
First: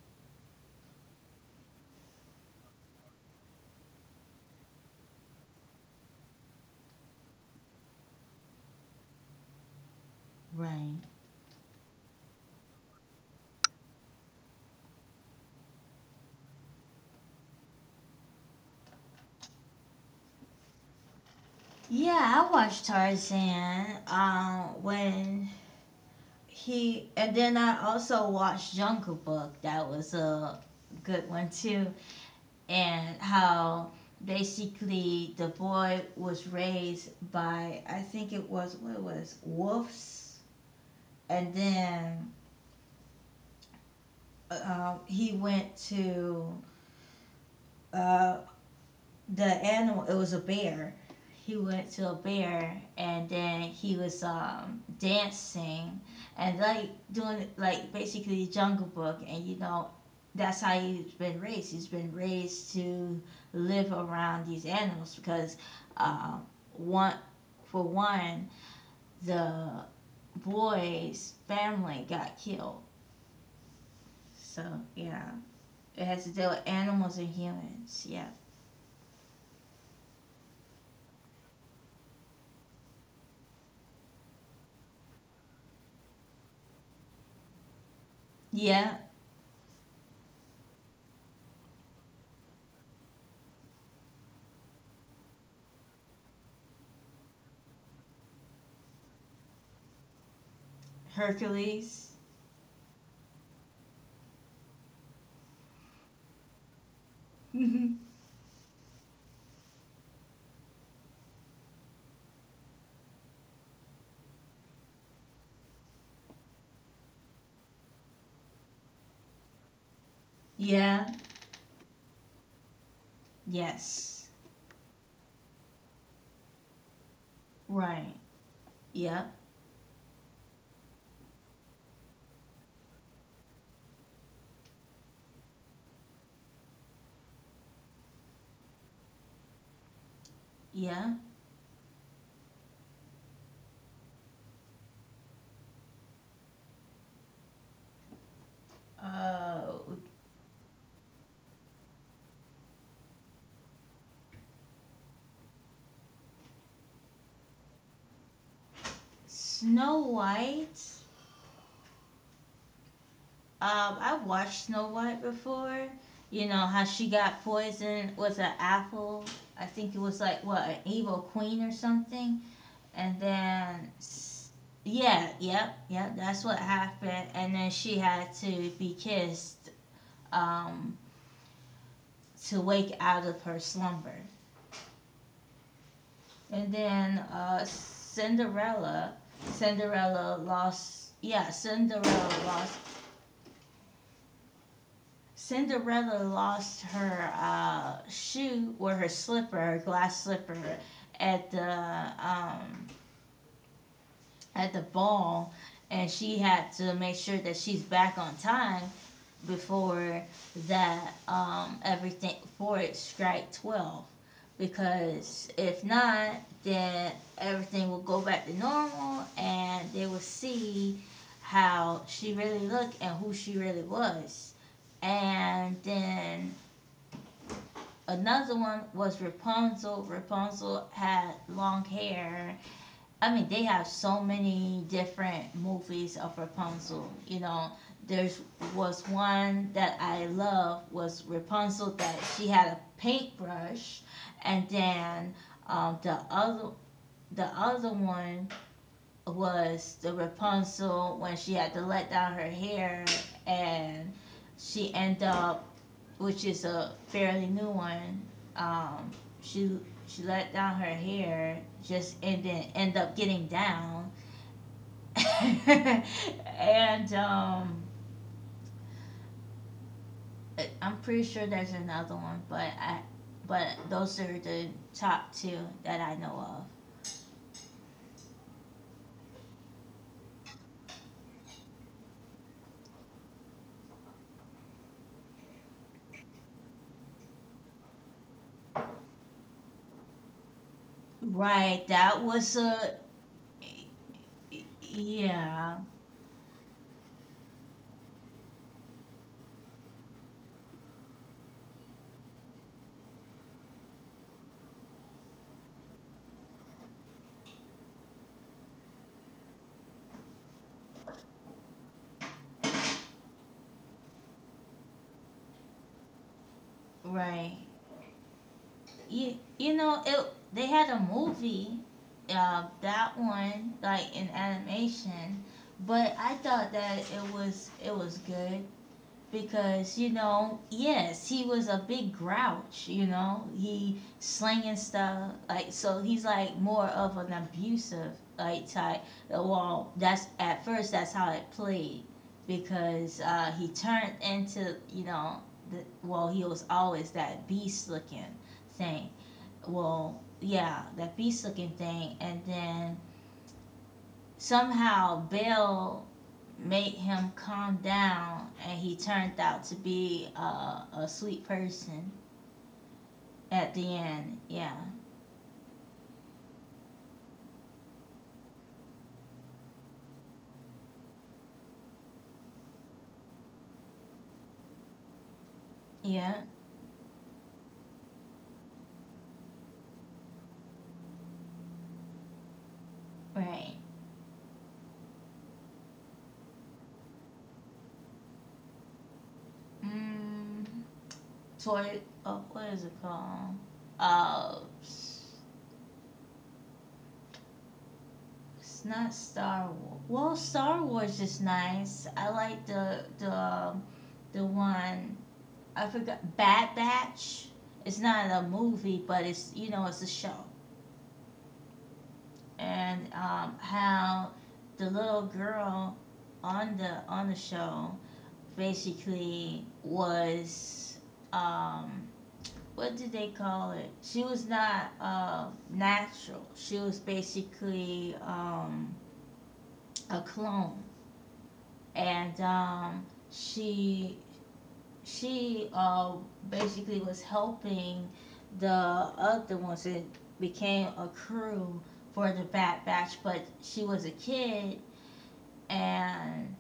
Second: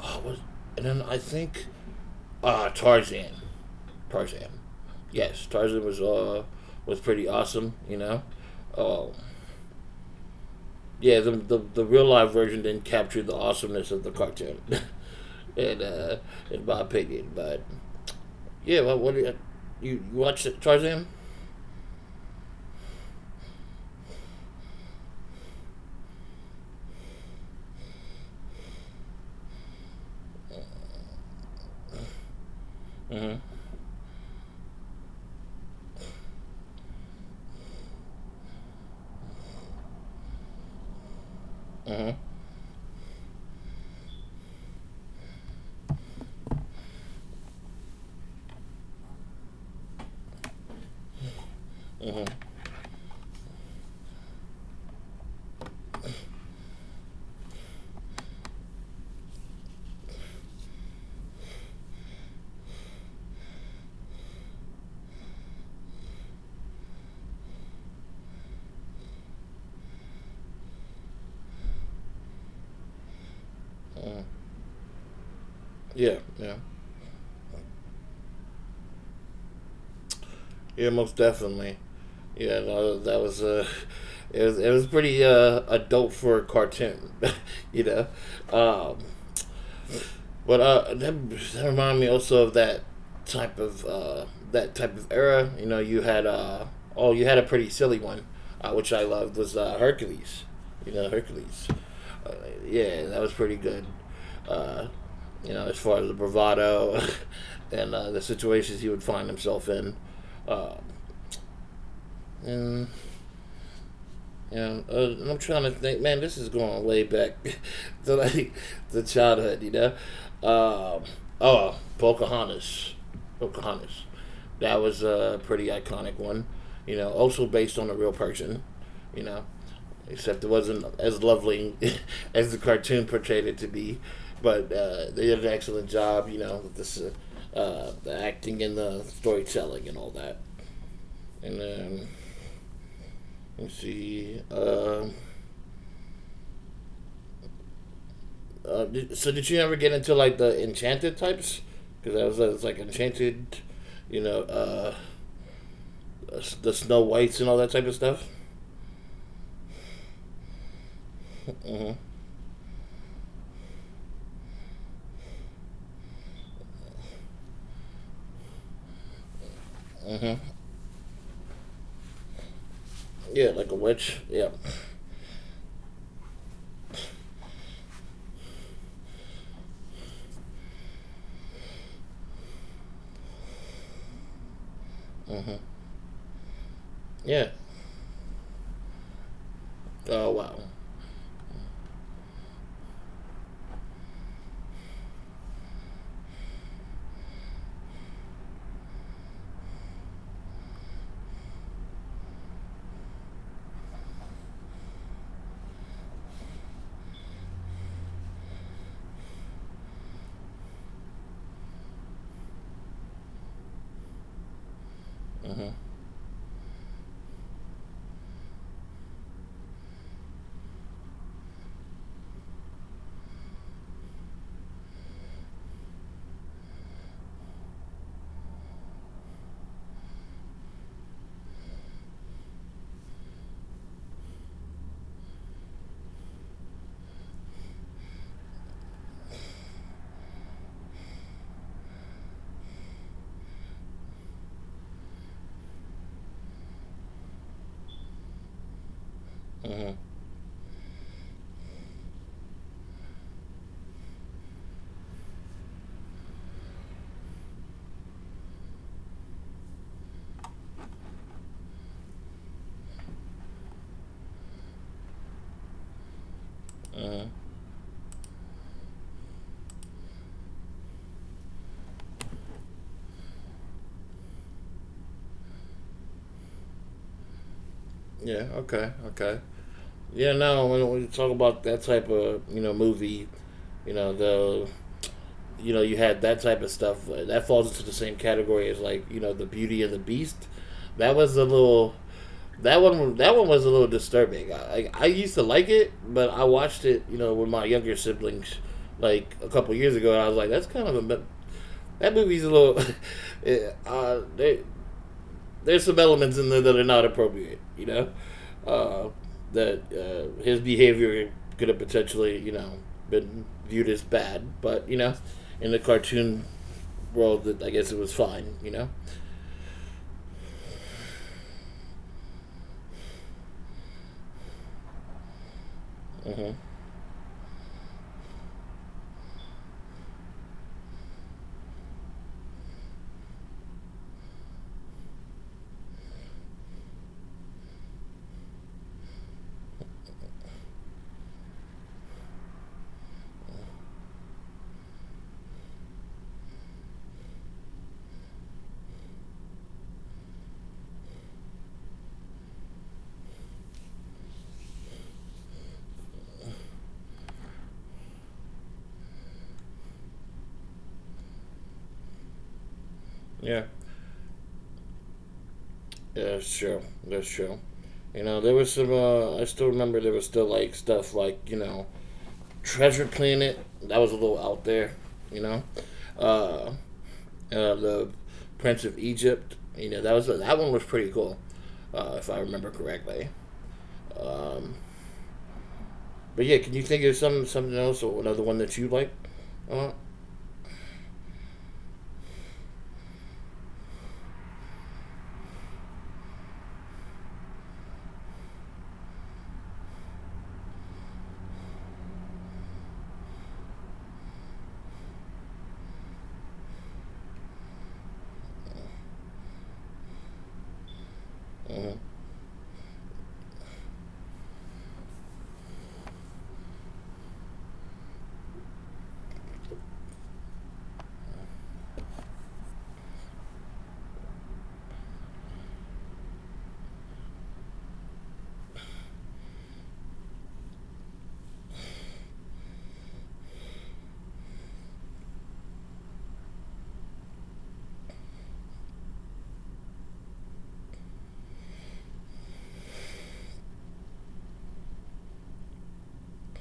A: oh, was, and then I think Tarzan, Tarzan, yes, Tarzan was pretty awesome, you know. Uh,
B: Right.
A: yeah, the real live version didn't capture the awesomeness of the cartoon, in uh, in my opinion. But yeah, well, what do you, watched it, Tarzan?
B: Yeah, I watched Tarzan when he, and then I also watched Jungle Book. That was a good one too. And
A: Mm-hmm.
B: how basically the boy was raised by, I think it was, what it was, wolves, and then
A: Mm-hmm.
B: he went to uh, the animal, it was a bear, he went to a bear, and then he was dancing and, like, doing like basically jungle book, and you know that's how he's been raised. He's been raised to live around these animals because um one, for one, the boy's family got killed.
A: mm
B: So yeah, it
A: Yeah,
B: has to deal
A: yeah.
B: with animals and humans. Yeah.
A: Yeah, most definitely. Yeah, no, that was it was pretty adult for a cartoon, you know. Um,
B: Yeah.
A: but that reminded me also of type of uh that type of era. You know, you had uh oh, you had a pretty silly one, which I loved was Hercules. You know, Hercules.
B: Hercules.
A: Uh, yeah, that was pretty good. Uh, you know, as far as the bravado and the situations he would find himself in. Uh, and Yeah, I'm trying to think, man. This is going way back to like the childhood, you know.
B: Yeah,
A: Um oh, Pocahontas, Pocahontas.
B: yes.
A: That was a pretty iconic one, you know. Also based on a
B: Right.
A: real person, you
B: Yep,
A: know. Except it wasn't as lovely as the cartoon portrayed it to be, but they did an excellent job, you know, with this, the acting and the storytelling and all that.
B: yeah.
A: And then let's see. So did you ever
B: Uh,
A: get into like the enchanted types? Because I was like enchanted, you know, the Snow Whites and all that type of stuff.
B: Snow White.
A: Mm-hmm.
B: I've watched Snow White before. You know how she got poisoned with an apple. I think it was
A: Mm-hmm.
B: like, what, an evil queen or something. And
A: Yeah, like a
B: then,
A: witch. Yeah.
B: s- yeah, yep, yep. That's what happened. And then she had to be kissed um, to wake out of her slumber.
A: Mm-hmm.
B: And then
A: Yeah.
B: Cinderella,
A: Oh
B: Cinderella
A: wow.
B: lost. Yeah, Cinderella lost. Cinderella lost her shoe, or her slipper, her glass slipper, at the um, at the ball, and she had to make sure that she's back on time before that, everything, before it strike 12. Because
A: Mm-hmm.
B: if not, then everything will go back to normal, and they will see how she really looked and who she really was. And then another one was Rapunzel. Rapunzel had long hair. I mean, they have so many different movies of Rapunzel. You know, there's, was one that I love, was Rapunzel that she had a paintbrush, and then the other, the other one
A: Mm-hmm.
B: was the Rapunzel when she had to let down her hair, and she ended up, which is a fairly new one. Um, she she let down her hair, just and then end up getting down and
A: Mm-hmm.
B: um, am pretty sure there's another one, but but those are the top two that I know
A: Yeah. Okay. Okay. Yeah. No. When we talk about that type of, you know, movie, you know the you know, you had that type of stuff that falls into the same category as, like, you know, the Beauty and the Beast. that was
B: of.
A: a
B: Right,
A: little that one was a little disturbing. I used to like
B: yeah,
A: it, but I watched it, you know, with my younger siblings like a couple years ago, and I was like, that movie's a little uh, there, there's some elements in there that are not appropriate, you know. Uh, that His behavior could have potentially, you know, been viewed as bad, but, you know, in the cartoon world, that
B: right.
A: I guess it was fine, you know?
B: You know it. They had a movie, that one like in animation, but
A: Uh
B: I
A: huh.
B: thought that it was good, because you know yes he was a big grouch. You know, he slinging stuff like so he's like more of an abusive like type. Well, that's at first that's how it played because he turned into you know well he was always that beast looking thing. Well yeah, that beast looking thing, and then somehow Bill made him calm down and he turned out to be a sweet person
A: Yeah.
B: at the end. Yeah.
A: Yeah, that's true. That's true. You know, there was some, I still remember there was still, like, stuff like, you know, Treasure Planet. That was a little out there, you know?
B: Yeah.
A: Uh, the Prince of Egypt. You know, that one was pretty cool, if I remember correctly.
B: Right.
A: Um, but yeah, can you think of something else or another one that you like? Uh,
B: Mm, toy. Oh, what is it called? Uh, it's not Star Wars. Well, Star Wars is nice. I like the the one. I forgot. Bad Batch. It's not a movie, but it's you know it's a show.
A: uh-huh. Uh-huh.
B: And how the little girl on the show basically was um, what did they call it? She was not natural. She was basically a clone, and she basically was helping the other ones that became a crew for the Bad Batch, but she was a kid and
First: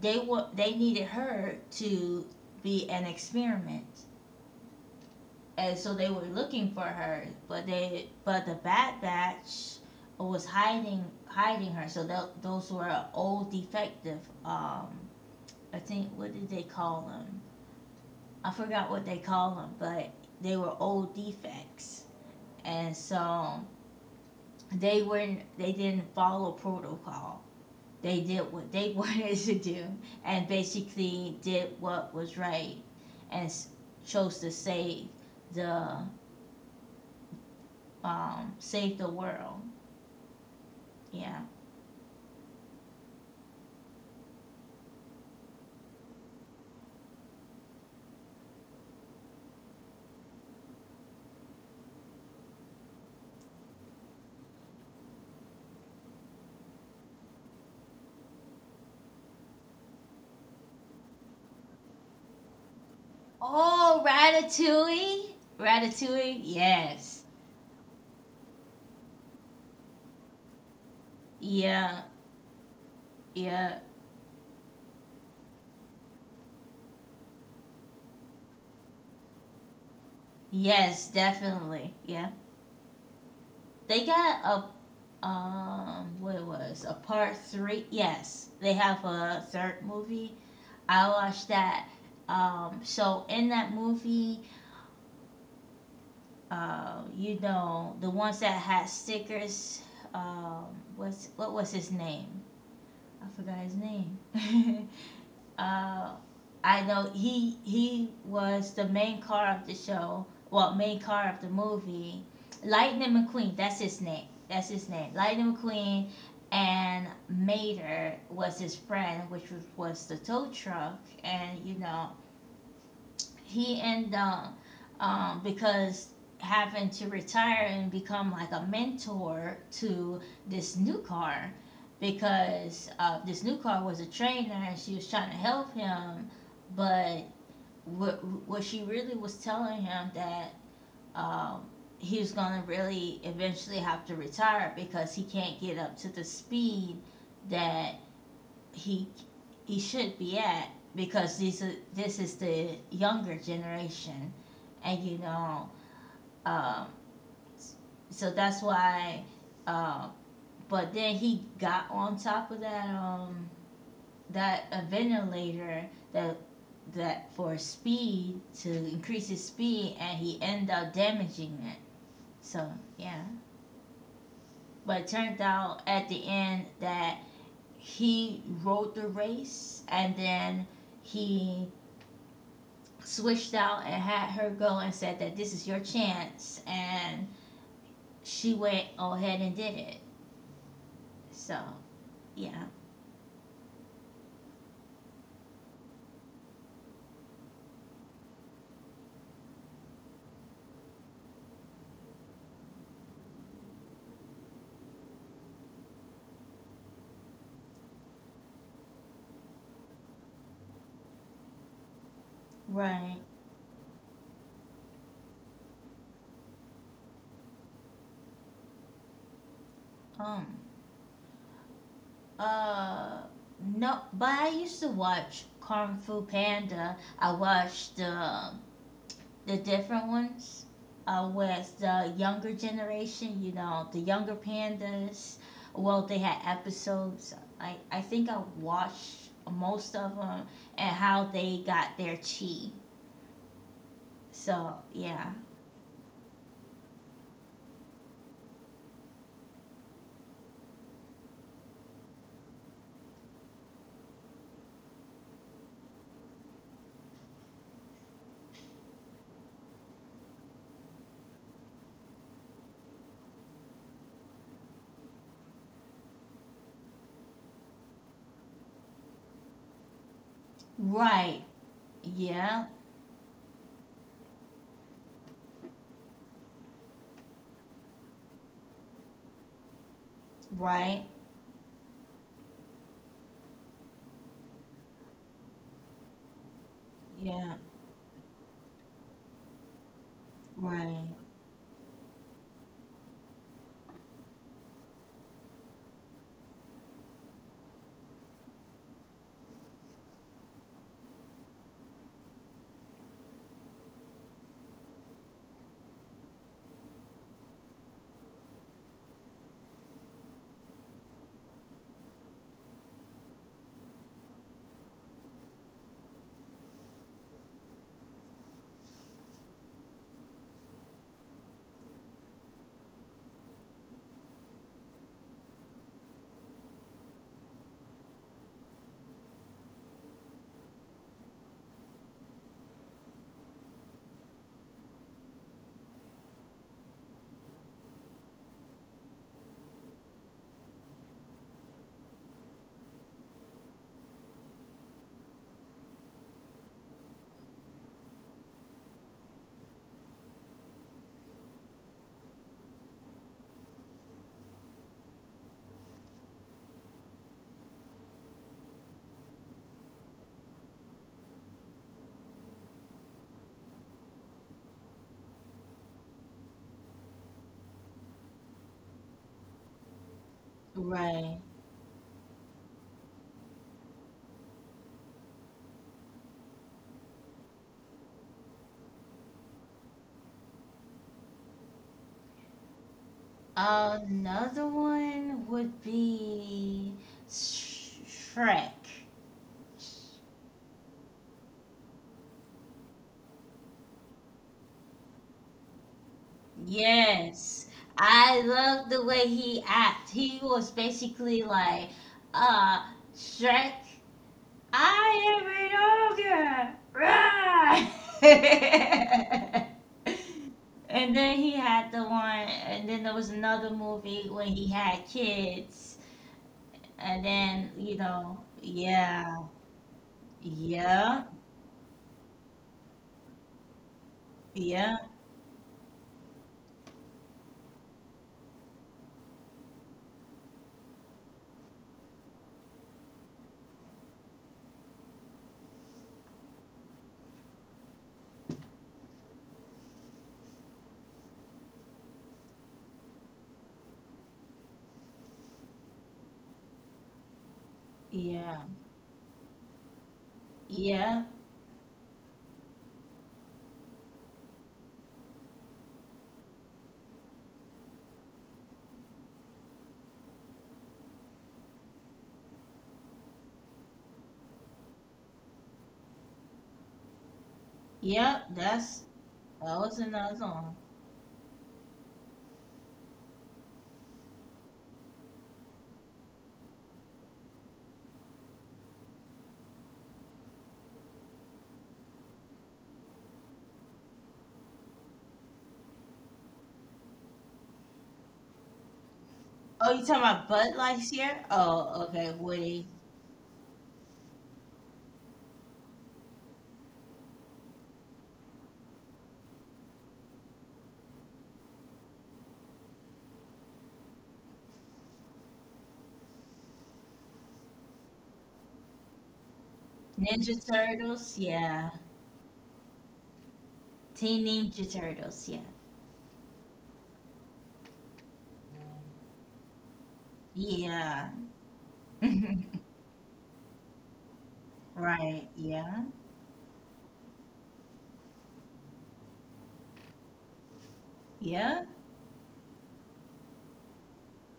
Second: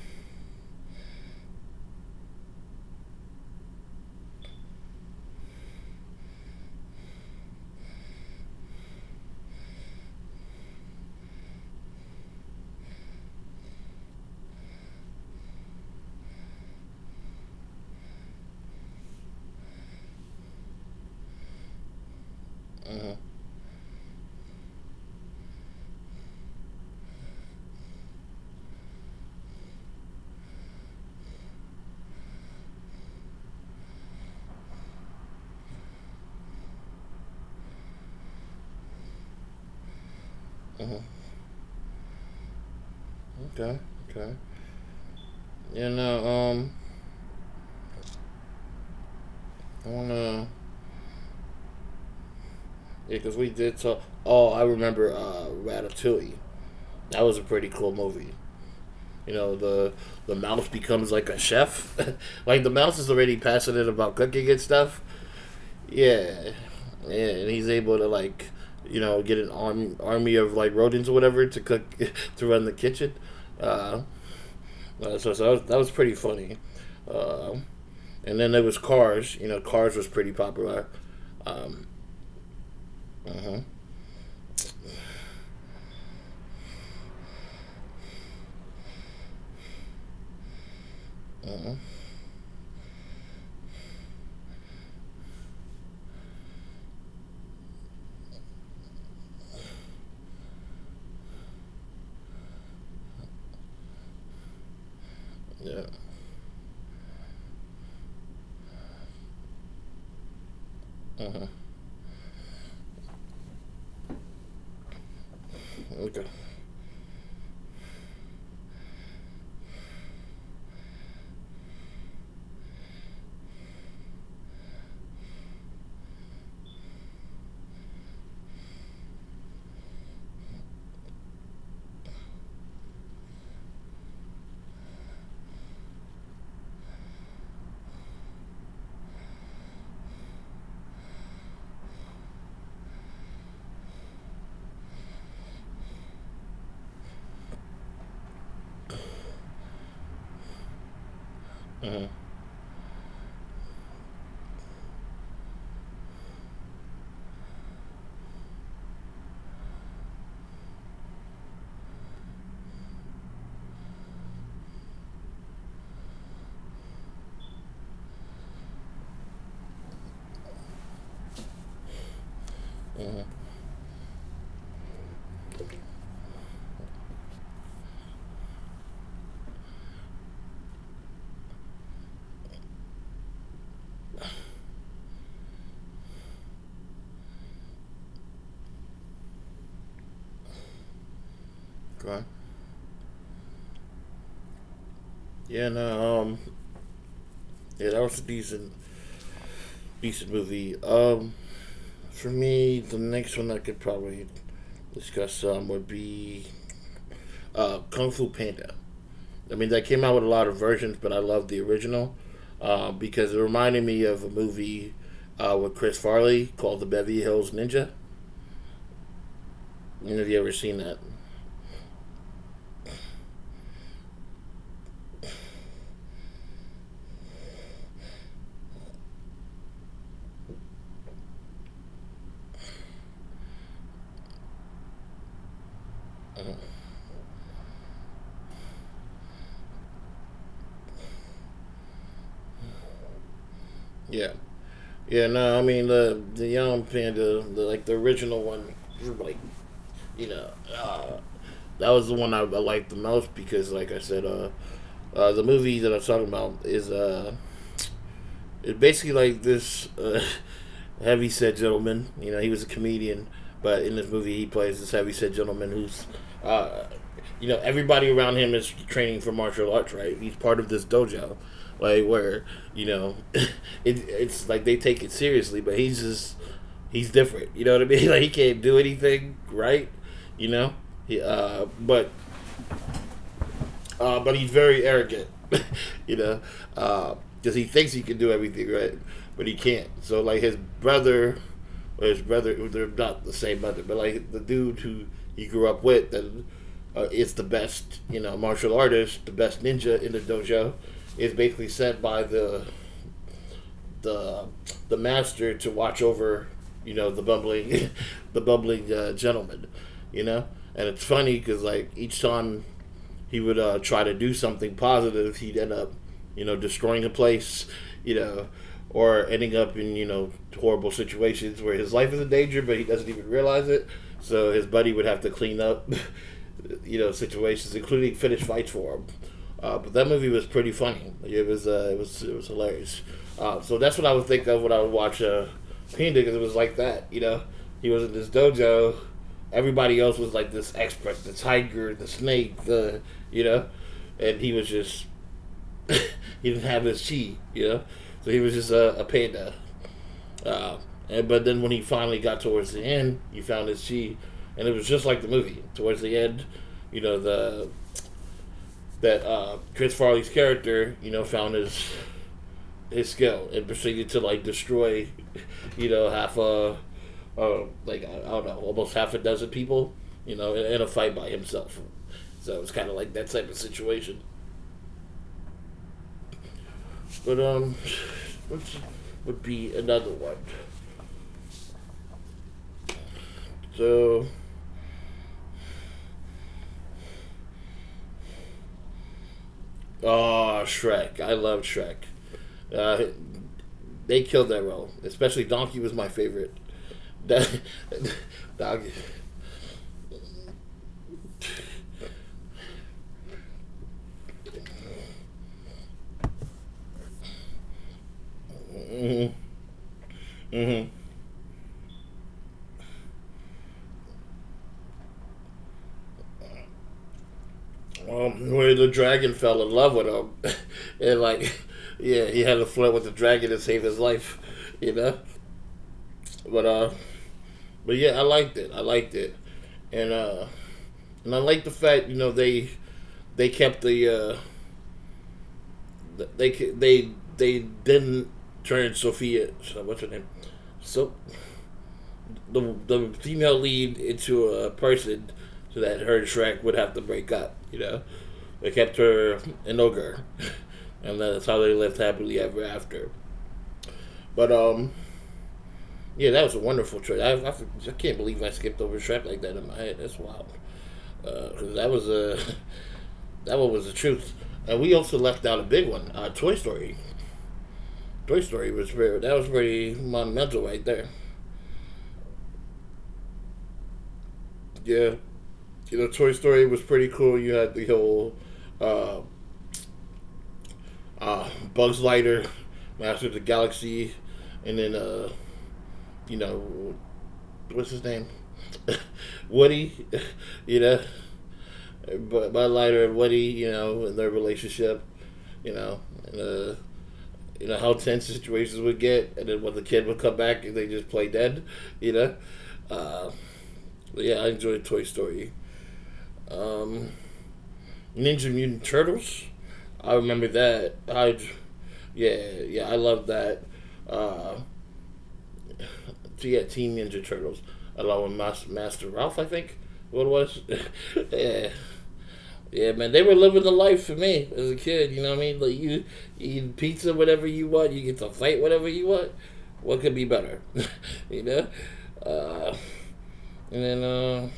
B: they needed her to be an experiment, and so they were looking for her, but the Bad Batch was hiding her. So those were old defective. Um, I think, what did they call them? I forgot what they call them, but they were old defects, and so they didn't follow protocol. They did what they wanted to do and basically did what was right and chose to the save the world.
A: Uh-huh.
B: Yeah.
A: Okay. Okay. You know, I don't know. Yeah, because we did talk. Oh, I remember Ratatouille. That was a pretty cool movie. You know, the the mouse becomes like a chef. Like the mouse is already passionate
B: Oh,
A: about cooking and stuff.
B: Ratatouille. Ratatouille.
A: Yeah, yeah,
B: Yes.
A: and he's able to, like, you know, army of, like, rodents or whatever to cook
B: Yeah.
A: to run the kitchen.
B: Yeah.
A: Uh, so that was pretty funny. Uh, and then there was Cars. You know, Cars was pretty popular.
B: Yes,
A: Um,
B: definitely. Yeah.
A: uh huh,
B: They got a what it was a part three. Yes, they have a third movie. I
A: uh
B: watched
A: huh,
B: that. So in that movie, you know, the ones that had stickers. Um, what was his name? I forgot his name.
A: yeah.
B: uh, I know he was the main car of the show. Well, main car
A: Uh-huh.
B: of the movie. Lightning McQueen. That's his name. That's his name. Lightning McQueen,
A: Okay.
B: and Mater was his friend, which was the tow truck. And you know, he ended up because having to retire and become like a mentor to this new car, because this new car was a trainer and she was trying to help him, but what she really was telling him that um, he was going to really eventually have to retire because he can't get up to the speed that he he should be at because
A: Uh-huh.
B: this is the younger generation, and you know, um, so that's why. Uh, but then he got on top of that that a ventilator that that for speed to increase his speed, and he ended up damaging it. So
A: Uh-huh.
B: yeah, but it turned out at the end that he rode the race, and then he switched out and had her go and said that this is your chance, and she went ahead and did it. So
A: Okay.
B: yeah,
A: Yeah, no, yeah, that was a decent, decent movie. For me, the next one I could probably discuss, would be, Kung Fu Panda. I mean, that came out with a lot of versions, but I love the original, because it
B: right.
A: reminded me of a movie, with Chris Farley, called The Beverly Hills Ninja. You know, if you ever seen
B: Um.
A: that.
B: Uh. No, but I used to watch Kung Fu Panda. I watched the different ones with the younger generation. You know, the younger pandas. Well, they had
A: Uh-huh.
B: episodes. I think I watched most of them, and how they got their chi.
A: Yeah.
B: So
A: Yeah,
B: yeah,
A: no, I mean, the Young Panda, the, like, the original one, like, you know, that was the one I liked the most because, like I said, the movie that I was talking about is it basically like this heavy gentleman. You know, he was a comedian, but in this movie he plays this heavyset gentleman who's, uh, you know, everybody around him is training for martial arts. Right, he's part of this dojo,
B: right,
A: like where
B: yeah,
A: you know, it's like they take it seriously, but he's just he's different. You know what I mean? Like he can't do anything right. You know,
B: right,
A: he, but he's very arrogant, you know,
B: yeah,
A: because he thinks he can do everything right, but he can't. So like his
B: right,
A: brother, or his brother, they're not the same brother, but like the dude who he grew up with and is the best, you know, martial artist, the best ninja in the dojo, is basically sent by the the master to watch over, you know, the bumbling gentleman, you know. And it's funny because like each time he would try to do something positive, he'd end up, you know, destroying the place, you know, or ending up in, you know, horrible situations where his life is in danger, but he doesn't even realize it. So his buddy would have to clean up, you know, situations, including finish fights for him. But that movie was pretty funny. It was it was hilarious. So that's what I would think of when I would watch Panda, because it was like that. You know, he was in this dojo. Everybody else was like this expert, the tiger, the snake, the you know, and he was just he didn't have his chi, you know, so he was just a panda. Uh, and but then when he finally got towards the end, he found his chi, and it was just like the movie. Towards the end, you know the that Chris Farley's character, you know, found his skill and proceeded to, like, destroy, you know, half a or like I don't know, almost half a dozen people, you know, in a fight by
B: right.
A: himself. So it's kind of like that type of situation. But what would be another one? So,
B: Another one would be Shrek.
A: oh, Shrek. I love Shrek. Uh, they killed that role, especially Donkey was my favorite. Donkey.
B: Yes, I love the way he act. He was basically like, uh, Shrek. I am an ogre! Rah!
A: Mm-hmm. Mm-hmm.
B: and then he had the one, and then there was another movie when he had kids, and then, you know,
A: Where the dragon
B: yeah,
A: fell in love with him, and
B: yeah,
A: like, yeah, he had to flirt with the dragon to save his life, you know.
B: yeah,
A: But uh, but yeah, I liked it. I liked it, and I like the fact, you know, they kept the they they they didn't turn Sophia, so what's her name, so the female lead into a person, so that her and Shrek would have to break up. You know, they kept
B: yeah,
A: her an ogre, and that's
B: yeah,
A: how they lived happily ever after. But yeah, that was a wonderful choice. I can't believe I skipped over Shrek like that in my head. That's wild. Because That one was the truth. We also left out a big one. Toy Story. Toy
B: yeah,
A: Story was
B: that's,
A: very, that was pretty
B: that was another
A: monumental right
B: one.
A: there. Yeah, you know, Toy Story was pretty cool. You had the whole uh, Buzz Lightyear, Master of the Galaxy, and then you know, what's his name?
B: Oh,
A: Woody,
B: you talking about
A: you
B: Bud
A: know,
B: Lightyear? Oh, okay,
A: Buzz
B: Woody.
A: Lightyear and Woody, you know, and their relationship, you know, and you know how tense situations would get, and then when the kid would come back and they just play dead, you know. Uh, yeah, I enjoyed Toy Story. Um, Ninja Mutant Turtles, I remember
B: Ninja
A: that. I
B: Turtles, yeah.
A: Yeah, yeah, I love that.
B: Teen
A: Uh,
B: Ninja Turtles, yeah.
A: so yeah, Teen Ninja Turtles along with Master Ralph, I think what it was.
B: Yeah.
A: Yeah, yeah, man, they were living the life for me as a kid. You know what I
B: Right.
A: mean?
B: Yeah.
A: You eat pizza whatever you want. You get to fight whatever you want. What could be better? You know.
B: Yeah.
A: Uh, and then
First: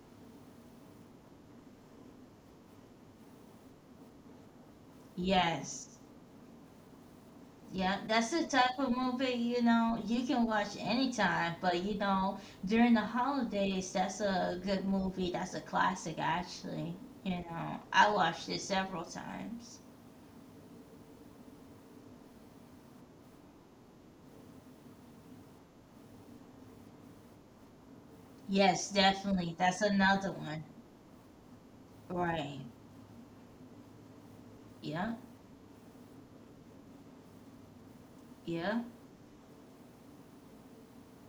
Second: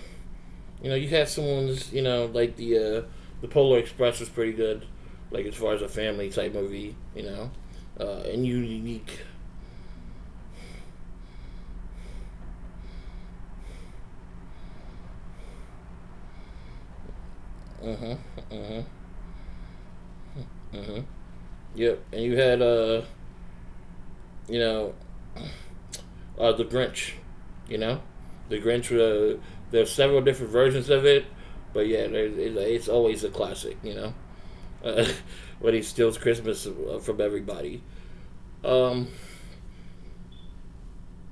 A: you know, you had someone's you know like the Polar Express was pretty good, like as far
B: Yes.
A: as a family type movie. You know,
B: Yeah. That's the
A: and
B: type
A: you
B: of movie,
A: unique.
B: you know, you can watch anytime, but you know, during the holidays, that's a good movie. That's a classic, actually. You know, I watched it
A: Uh huh.
B: several
A: Uh huh.
B: times.
A: Uh huh. Yep. And you had you know the Grinch. You know,
B: Yes,
A: the
B: definitely.
A: Grinch.
B: That's another
A: There's
B: one.
A: several different versions of it, but yeah,
B: Right.
A: it's always a classic. You know,
B: Yeah.
A: uh, when he steals Christmas from everybody.
B: Yeah.
A: Um,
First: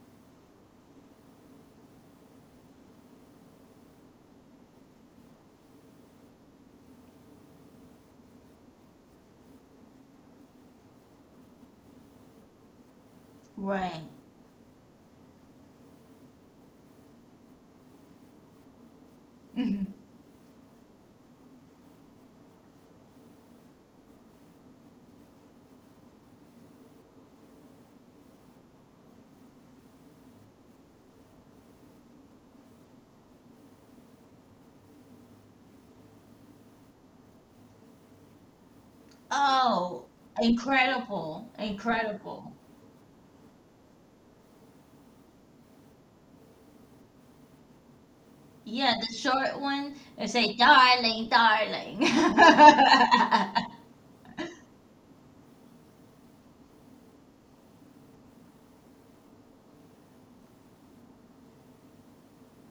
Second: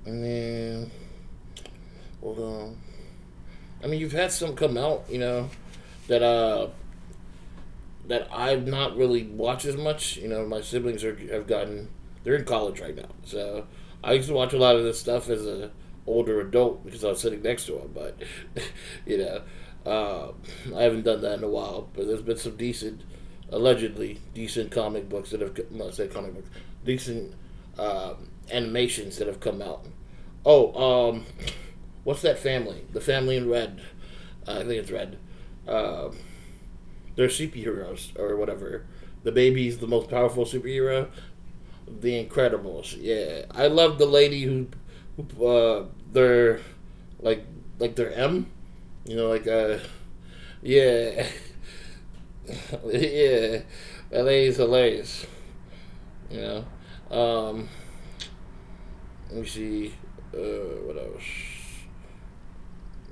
A: and then hold on. I mean, you've had some come out. You know, that that I've not really watched as much. You know, my siblings are have gotten, they're in college right now, so
B: Right.
A: I used to watch a lot of this stuff as a older adult because I was sitting next to him. But you know, uh, I haven't done that in a while. But there's been some decent, allegedly decent comic books that have, well, I say comic books, decent animations that have come out. Oh, what's that family? The Family in Red. I think it's Red. Um, they're superheroes or whatever. The baby's the most
B: Oh,
A: powerful superhero.
B: incredible.
A: The
B: Incredible.
A: Incredibles. Yeah, I love the lady who, who are like like their M. You know,
B: Yeah, the short one. I say,
A: yeah,
B: darling, darling.
A: yeah. That lady's hilarious. You know. Let me see. What else?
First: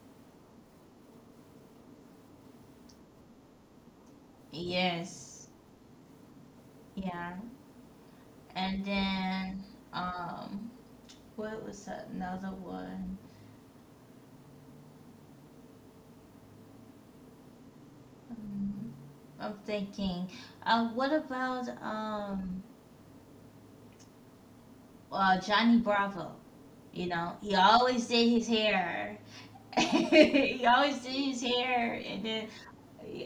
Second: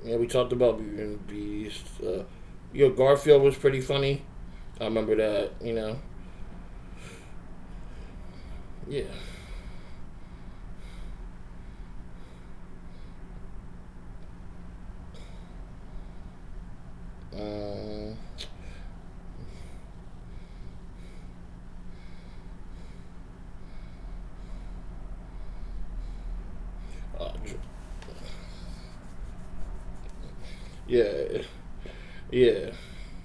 A: Yeah, we talked about Beauty and the Beast. Yo, Garfield was pretty funny. I remember
B: Yes.
A: that. You know.
B: Yeah. And
A: Yeah.
B: then, um, what was another one?
A: Um,
B: Um, I'm thinking, what about, Johnny Bravo? You know, he
A: oh,
B: always did his hair. He always did his
A: Yeah,
B: hair, and then
A: yeah,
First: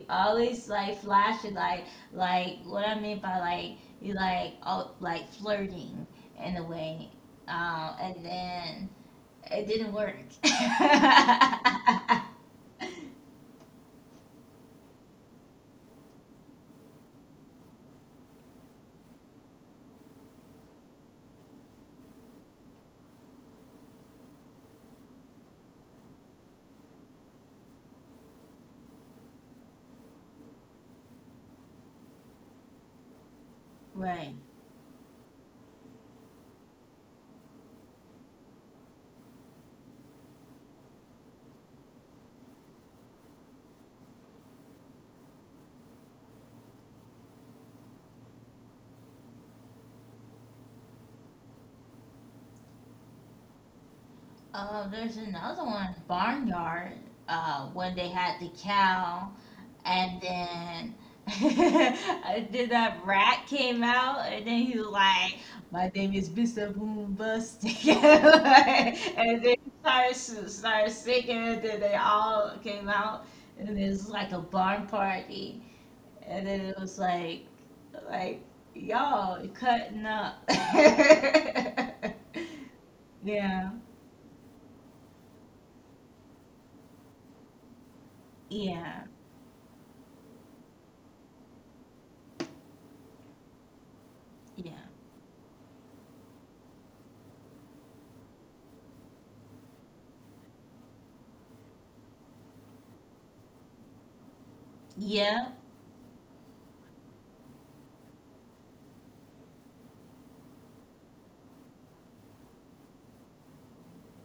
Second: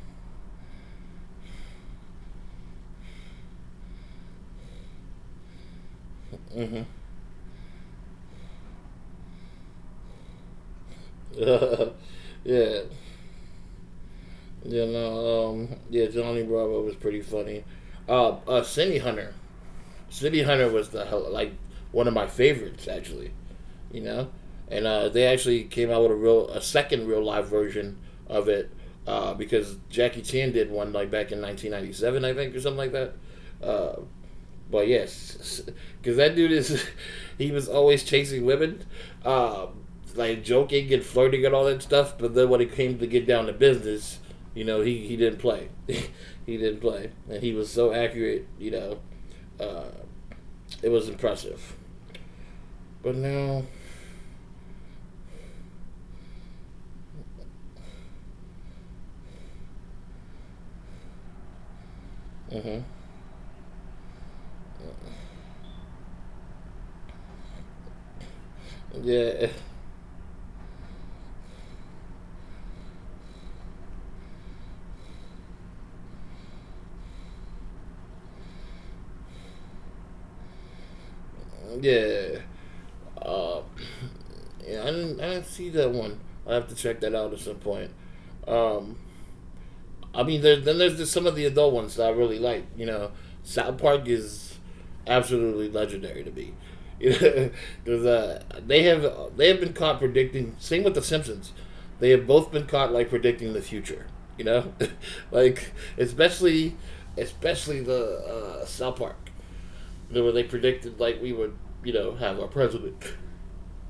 B: always like flashing like what I mean by like you like oh like flirting in a
A: mm-hmm.
B: way. And then it didn't work.
A: yeah. Yeah, Johnny Bravo was pretty funny. Cindy Hunter, Cindy Hunter was the like one of my favorites actually. You know, and they actually came out with a real a second real live version of it because Jackie Chan did one like back in 1997, I think, or something like that. Uh,
B: Right.
A: But yes, because that dude is, he was always chasing women, um, like joking and flirting and all that stuff. But then when it came to get down to business, you know, he didn't play. He didn't play. And he was so accurate, you know, uh, it was impressive. But now,
B: There's another one, Barnyard, when they had the cow. And then, then
A: mhm.
B: that rat came out, and then he was like, "My name is Mr. Boom Bust." and
A: Yeah,
B: then he started singing, and then they all came out, and it was like a barn party, and then it was like y'all cutting up. yeah,
A: yeah. Uh,
B: yeah,
A: yeah, I didn't see that one. I have to check that out at some point. Um, I mean, then there's just some of the adult ones that I really like. You know, South Park is
B: yeah,
A: absolutely legendary to me. Because they have been caught predicting. Same with the Simpsons, they have both been caught like predicting the future. You know,
B: yeah.
A: like especially the South Park, you know, where they predicted like we would you know have our president.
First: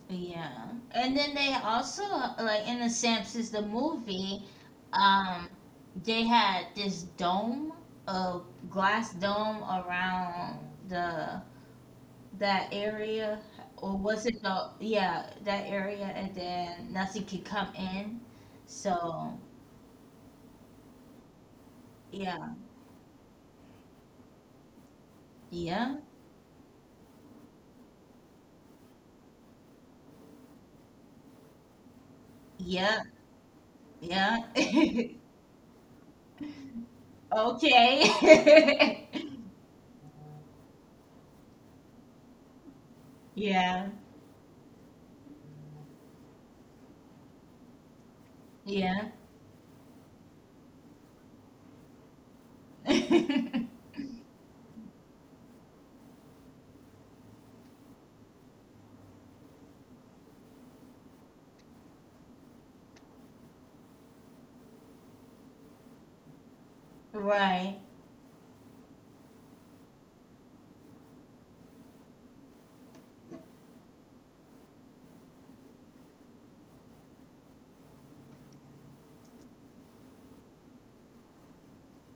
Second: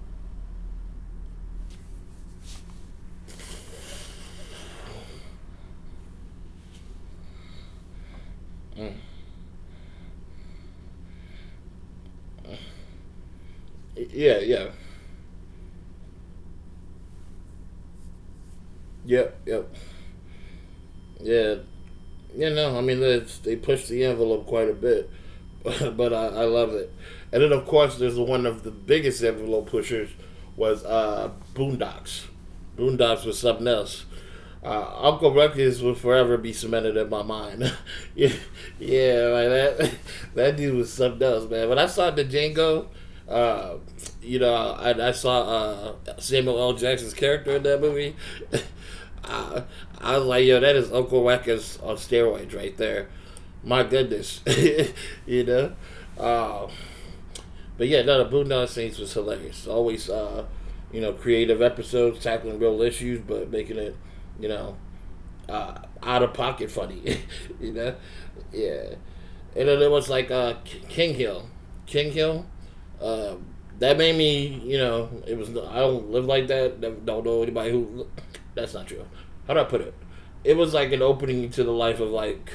B: Yeah. And then they also like in the Simpsons the movie, um, they had this dome, a
A: Mm.
B: glass dome around the that area, or was
A: Yeah,
B: it
A: yeah,
B: the yeah, that area, and then nothing could come in. So
A: yep, yep, yeah. Yeah,
B: yeah,
A: no, I mean they pushed the envelope quite a bit.
B: yeah,
A: But I love it. And then of course, there's one of the biggest envelope pushers was Boondocks. Boondocks was
B: yeah,
A: something else.
B: yeah.
A: Uncle Ruckus will forever be cemented in my mind. Yeah, yeah,
B: okay.
A: like that. That dude was something else, man. When I saw the Django, uh,
B: yeah,
A: you know, I saw Samuel L. Jackson's character in that movie.
B: yeah.
A: I, I was like, yo, that is Uncle Ruckus on steroids right there. My goodness, you know. Uh, but yeah, no, the Boondock Saints was hilarious. Always, you know, creative episodes tackling real issues, but making it, you know, uh, out of pocket funny, you
B: right.
A: know? Yeah. And then it was like King Hill. King Hill. Uh, that made me, you know, it was, I don't live like that. Don't know anybody who, that's not true. How do I put it? It was like an opening to the life of like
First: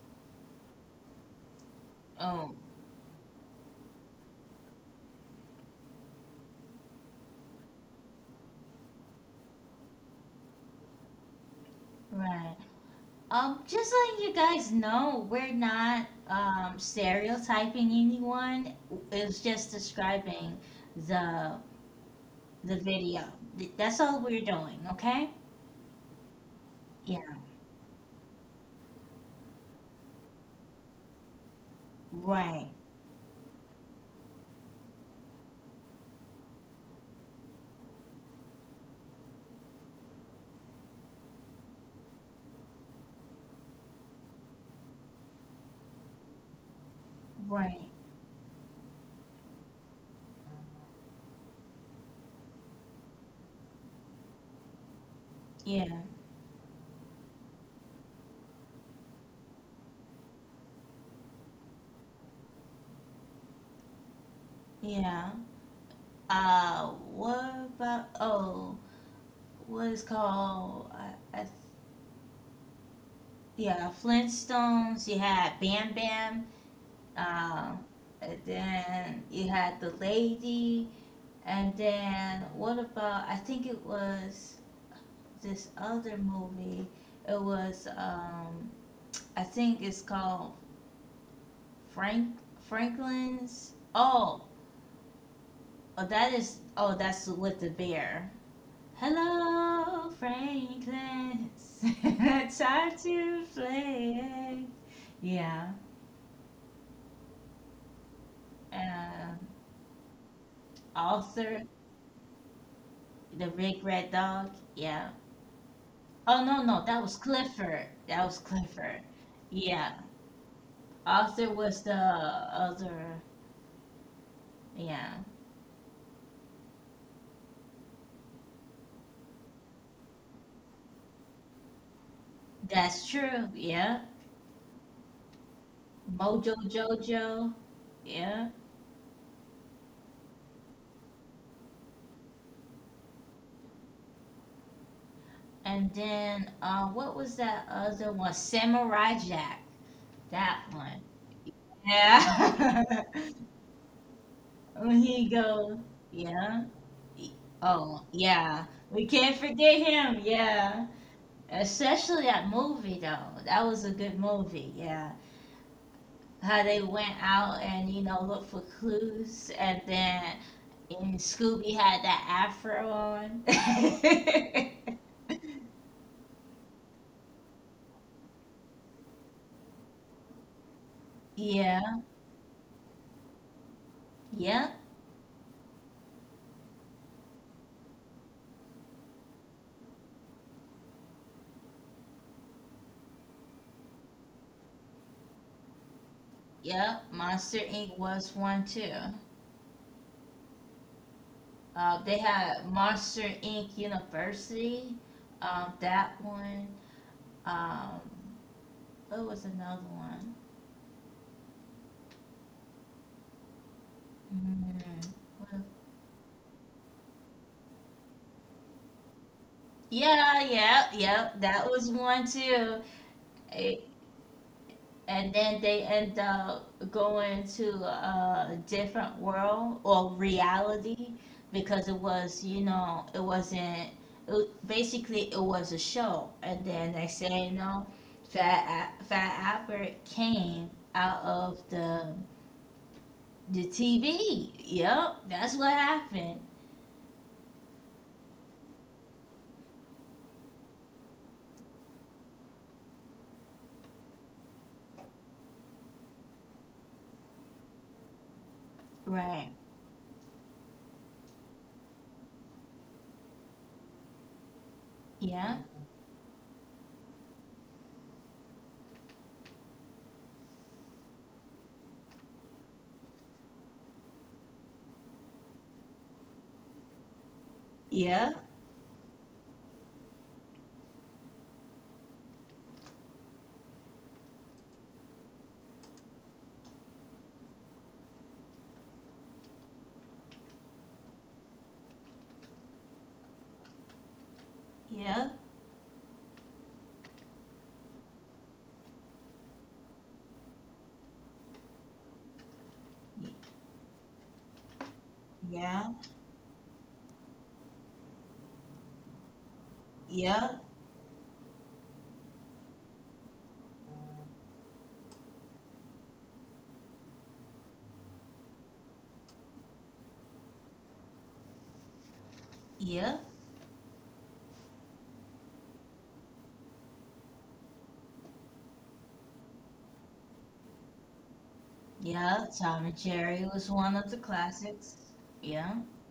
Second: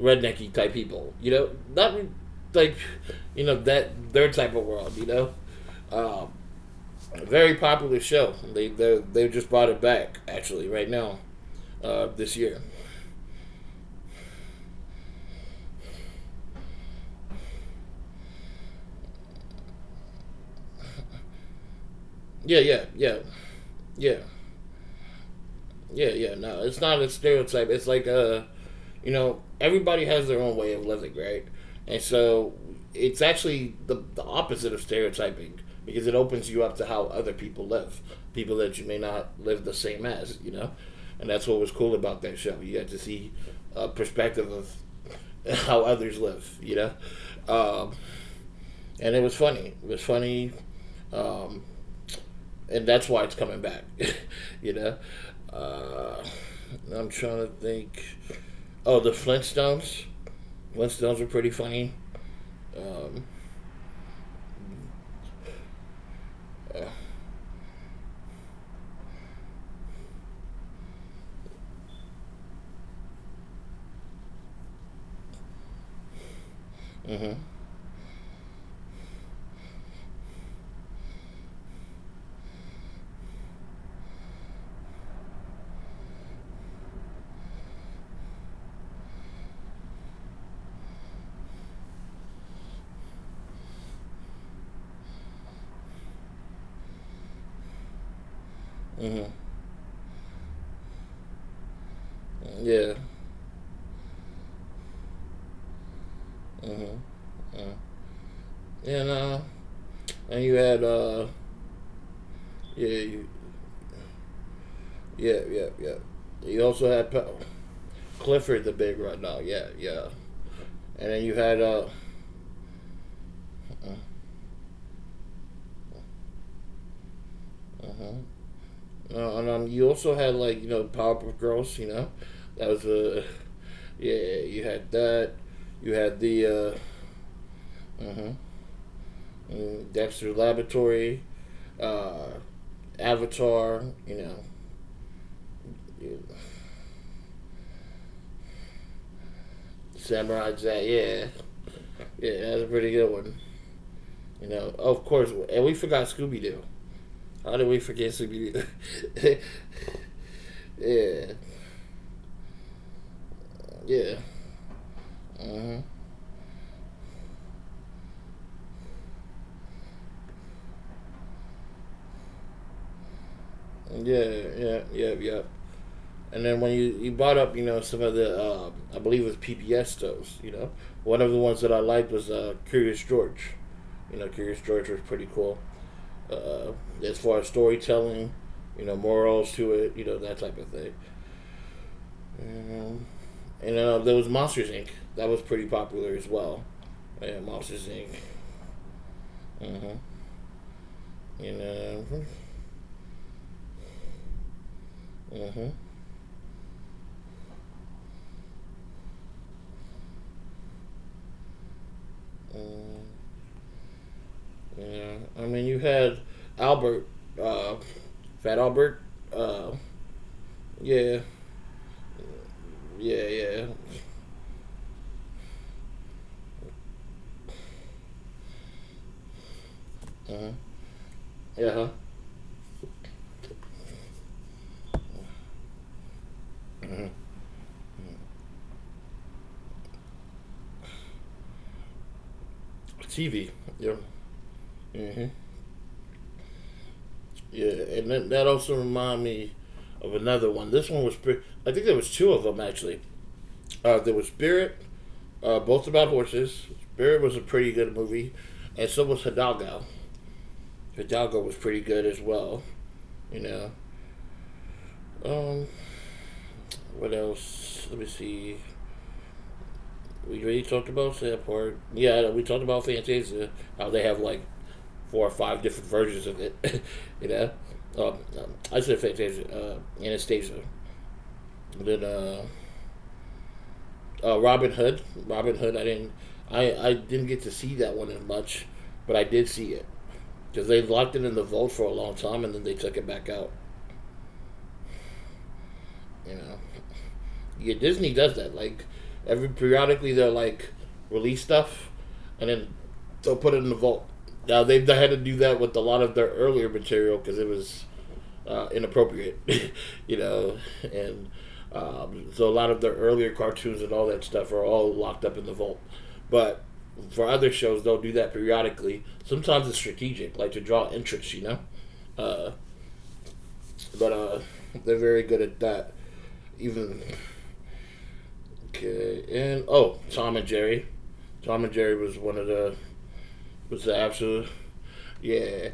A: rednecky type people, you know? Not
B: Oh,
A: like, you know, that, their type of world, you know? Um, a very popular show. They just brought it back actually right now this
B: right.
A: year.
B: Just letting you guys know, we're not stereotyping anyone. It's just describing the
A: Yeah,
B: the
A: yeah, yeah,
B: video. That's
A: yeah.
B: all we're doing, okay?
A: Yeah, yeah, no, it's not a
B: Yeah.
A: stereotype. It's like you know, everybody has their own way of living, right? And so
B: Right.
A: it's actually the opposite of stereotyping because it opens you up to how other people live, people that you may not live the same as, you know. And that's what was cool about that show. You got to see a perspective of how others live, you know.
B: Right.
A: Um, and it was funny. It was funny, um, and that's why it's coming back, you know.
B: Yeah.
A: Uh, I'm trying to think. Oh, the Flintstones. Flintstones are pretty funny. Um,
B: Yeah.
A: uh,
B: What about oh, what is called? I, I, yeah, Flintstones. You had Bam Bam.
A: mm-hmm.
B: Uh, and then you had the lady. And then what about? I think it was this other movie. It was I think it's called Frank Franklin's. Oh, oh that is oh that's with the bear.
A: Mm-hmm.
B: Hello, Franklin's. Time to
A: Yeah.
B: play. Yeah.
A: Mm-hmm. Mm.
B: Uh,
A: And and you
B: Arthur,
A: had
B: the
A: yeah,
B: big
A: you,
B: red dog. Yeah.
A: yeah, yeah,
B: Oh
A: yeah.
B: no no, that
A: You
B: was
A: also had
B: Clifford. That was Clifford.
A: Clifford the Big Red Dog.
B: Yeah.
A: Yeah, yeah. And
B: Arthur
A: then you
B: was the
A: had
B: other.
A: mm-hmm.
B: Yeah,
A: uh and you also had like you know Powerpuff Girls. You know, that was
B: that's
A: a
B: true. Yeah,
A: yeah. Yeah, you had that. You
B: Mojo
A: had the uh,
B: Jojo. Yeah,
A: mm-hmm. Mm, Dexter Laboratory. Uh, Avatar, you know,
B: and then
A: yeah,
B: what was that other one? Samurai Jack. That
A: Samurai
B: one.
A: Jack. Yeah, yeah,
B: Yeah.
A: that's a pretty good one. You know,
B: when
A: of
B: he
A: course,
B: go.
A: and we forgot Scooby
B: Yeah.
A: Doo. How did we
B: Oh
A: forget
B: yeah,
A: Scooby
B: we can't
A: Doo?
B: forget him. Yeah,
A: Yeah,
B: especially that movie though. That was a
A: yeah,
B: good movie. Yeah,
A: uh-huh.
B: how they went out and you know looked for clues, and then and Scooby had that afro on.
A: Yeah, yeah, yeah, yeah. And then when you brought up, you know, some of the, I believe it was PBS shows, you know. One of the ones that I
B: Yeah,
A: liked was Curious George. You know, Curious
B: yep,
A: George was pretty cool. Uh, as far as storytelling, you know, morals to it, you know, that type of thing. Um, And there was Monsters Inc. That was pretty popular as well.
B: yep.
A: Yeah,
B: Monster
A: Monsters
B: Inc.
A: Inc.
B: was one too.
A: Uh-huh. You know,
B: They had Monster Inc. University.
A: uh-huh.
B: That one. Um, what was another one?
A: Um,
B: Mm,
A: yeah. I
B: well,
A: mean, you had Albert, uh, Fat Albert. Uh,
B: yeah, yeah,
A: yeah,
B: yep. That was one too.
A: yeah, yeah.
B: And then they end up going to a different world or
A: Uh-huh.
B: reality
A: Yeah.
B: because
A: Huh.
B: it was you know it wasn't it, basically it was a show, and then they
A: Mhm.
B: say you know fat fat albert came out of
A: TV.
B: the
A: Yeah.
B: tv. Yep,
A: Hmm.
B: that's what happened.
A: Yeah, and then that also reminded me of another one. This one was, I think there was two of them actually. There was Spirit, both about horses. Spirit was a pretty good movie, and so was
B: Right,
A: Hidalgo. Hidalgo was pretty good as well. You know.
B: yeah,
A: Um, what else? Let me see. We already talked about that part. Yeah, we talked about Fantasia. How they have like 4 or 5 different versions of it. You know.
B: yeah,
A: I said Fantasia. Anastasia. And then Robin Hood. Robin Hood. I didn't. I didn't get to see that one as much, but I did see it, because they locked it in the vault for a long time and then they took it back out.
B: yeah,
A: You know, yeah, Disney does that. Like every periodically, they're like release stuff, and then they'll put it in the vault. Now they had to do that with a
B: yeah,
A: lot of their earlier material because it was inappropriate, you
B: yeah,
A: know, and so a lot of their earlier cartoons and all that stuff are all locked up in the vault. But for other shows, they'll do that periodically. Sometimes it's strategic, like to draw interest, you know. Uh,
B: yeah.
A: But they're very good at that. Even okay, and oh, Tom and Jerry. Tom and Jerry
B: Yeah,
A: was one of
B: Tom and
A: the
B: Jerry was one of the
A: was the absolute
B: classics. Yeah.
A: yeah.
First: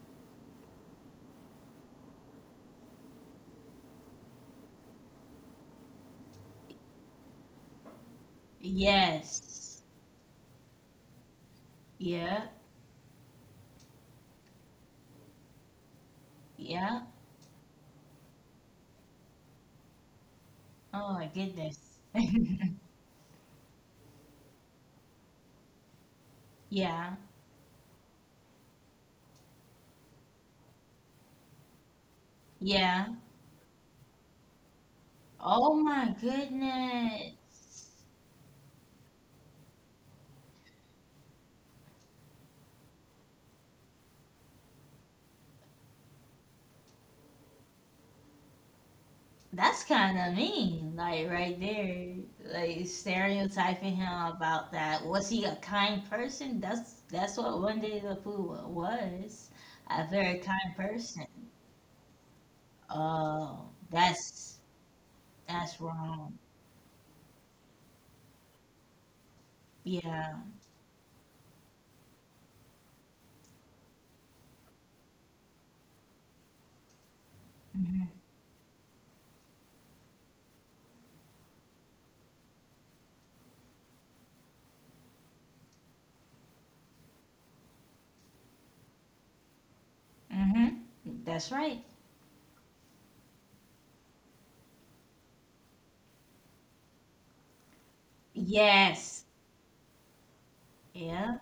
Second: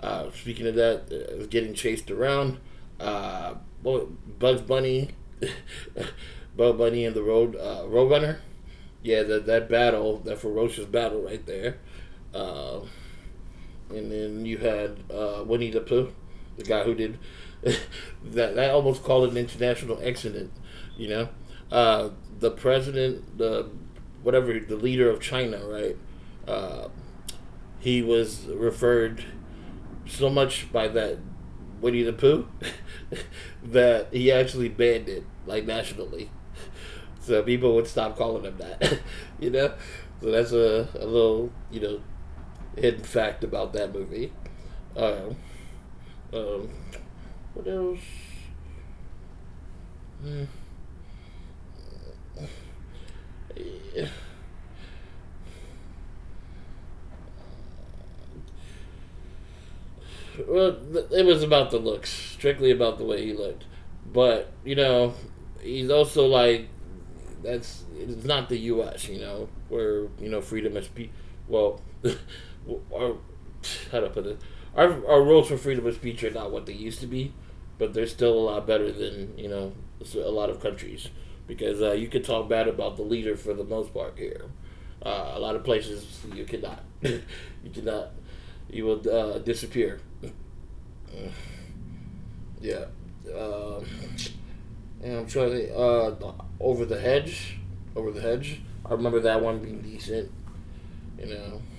A: Speaking of that, getting chased around. Uh, well, Bugs Bunny, Bugs Bunny and the Roadrunner. Yeah, that
B: Yes.
A: battle, that ferocious battle right there.
B: Yeah.
A: Um, and then you had Winnie the Pooh, the guy who did
B: Yeah.
A: that. That almost called it an international accident, you know.
B: Oh my
A: Uh,
B: goodness.
A: the president, the whatever, the leader of China, right? Uh,
B: Yeah.
A: he was referred so much by that Winnie the Pooh
B: Yeah.
A: that he actually banned it like
B: Oh
A: nationally,
B: my
A: so
B: goodness.
A: people would stop calling him that, you know. So that's a little you know hidden fact about that movie. Um, um, what else?
B: That's
A: Hmm.
B: kind of mean, like right there. Like stereotyping him about that. Was he a kind person? That's what One Day the Pooh was. A very
A: Well,
B: kind
A: it was
B: person.
A: about the looks, strictly about the way he looked.
B: Oh,
A: But you know, he's
B: that's
A: also like
B: wrong.
A: that's it's not the U.S. You know where you
B: Yeah.
A: know freedom is well, our how to put it, our rules for freedom of speech are not what they used to be, but they're still
B: Mm-hmm.
A: a lot better than you know a lot of countries because you can talk bad about the leader for the most part here. A lot of places you cannot, you cannot, you will disappear.
B: Mm-hmm. That's right.
A: Yeah. Um, and I'm trying to over the hedge, over the hedge. I remember that one
B: Yes.
A: being decent. You know,
B: Yeah,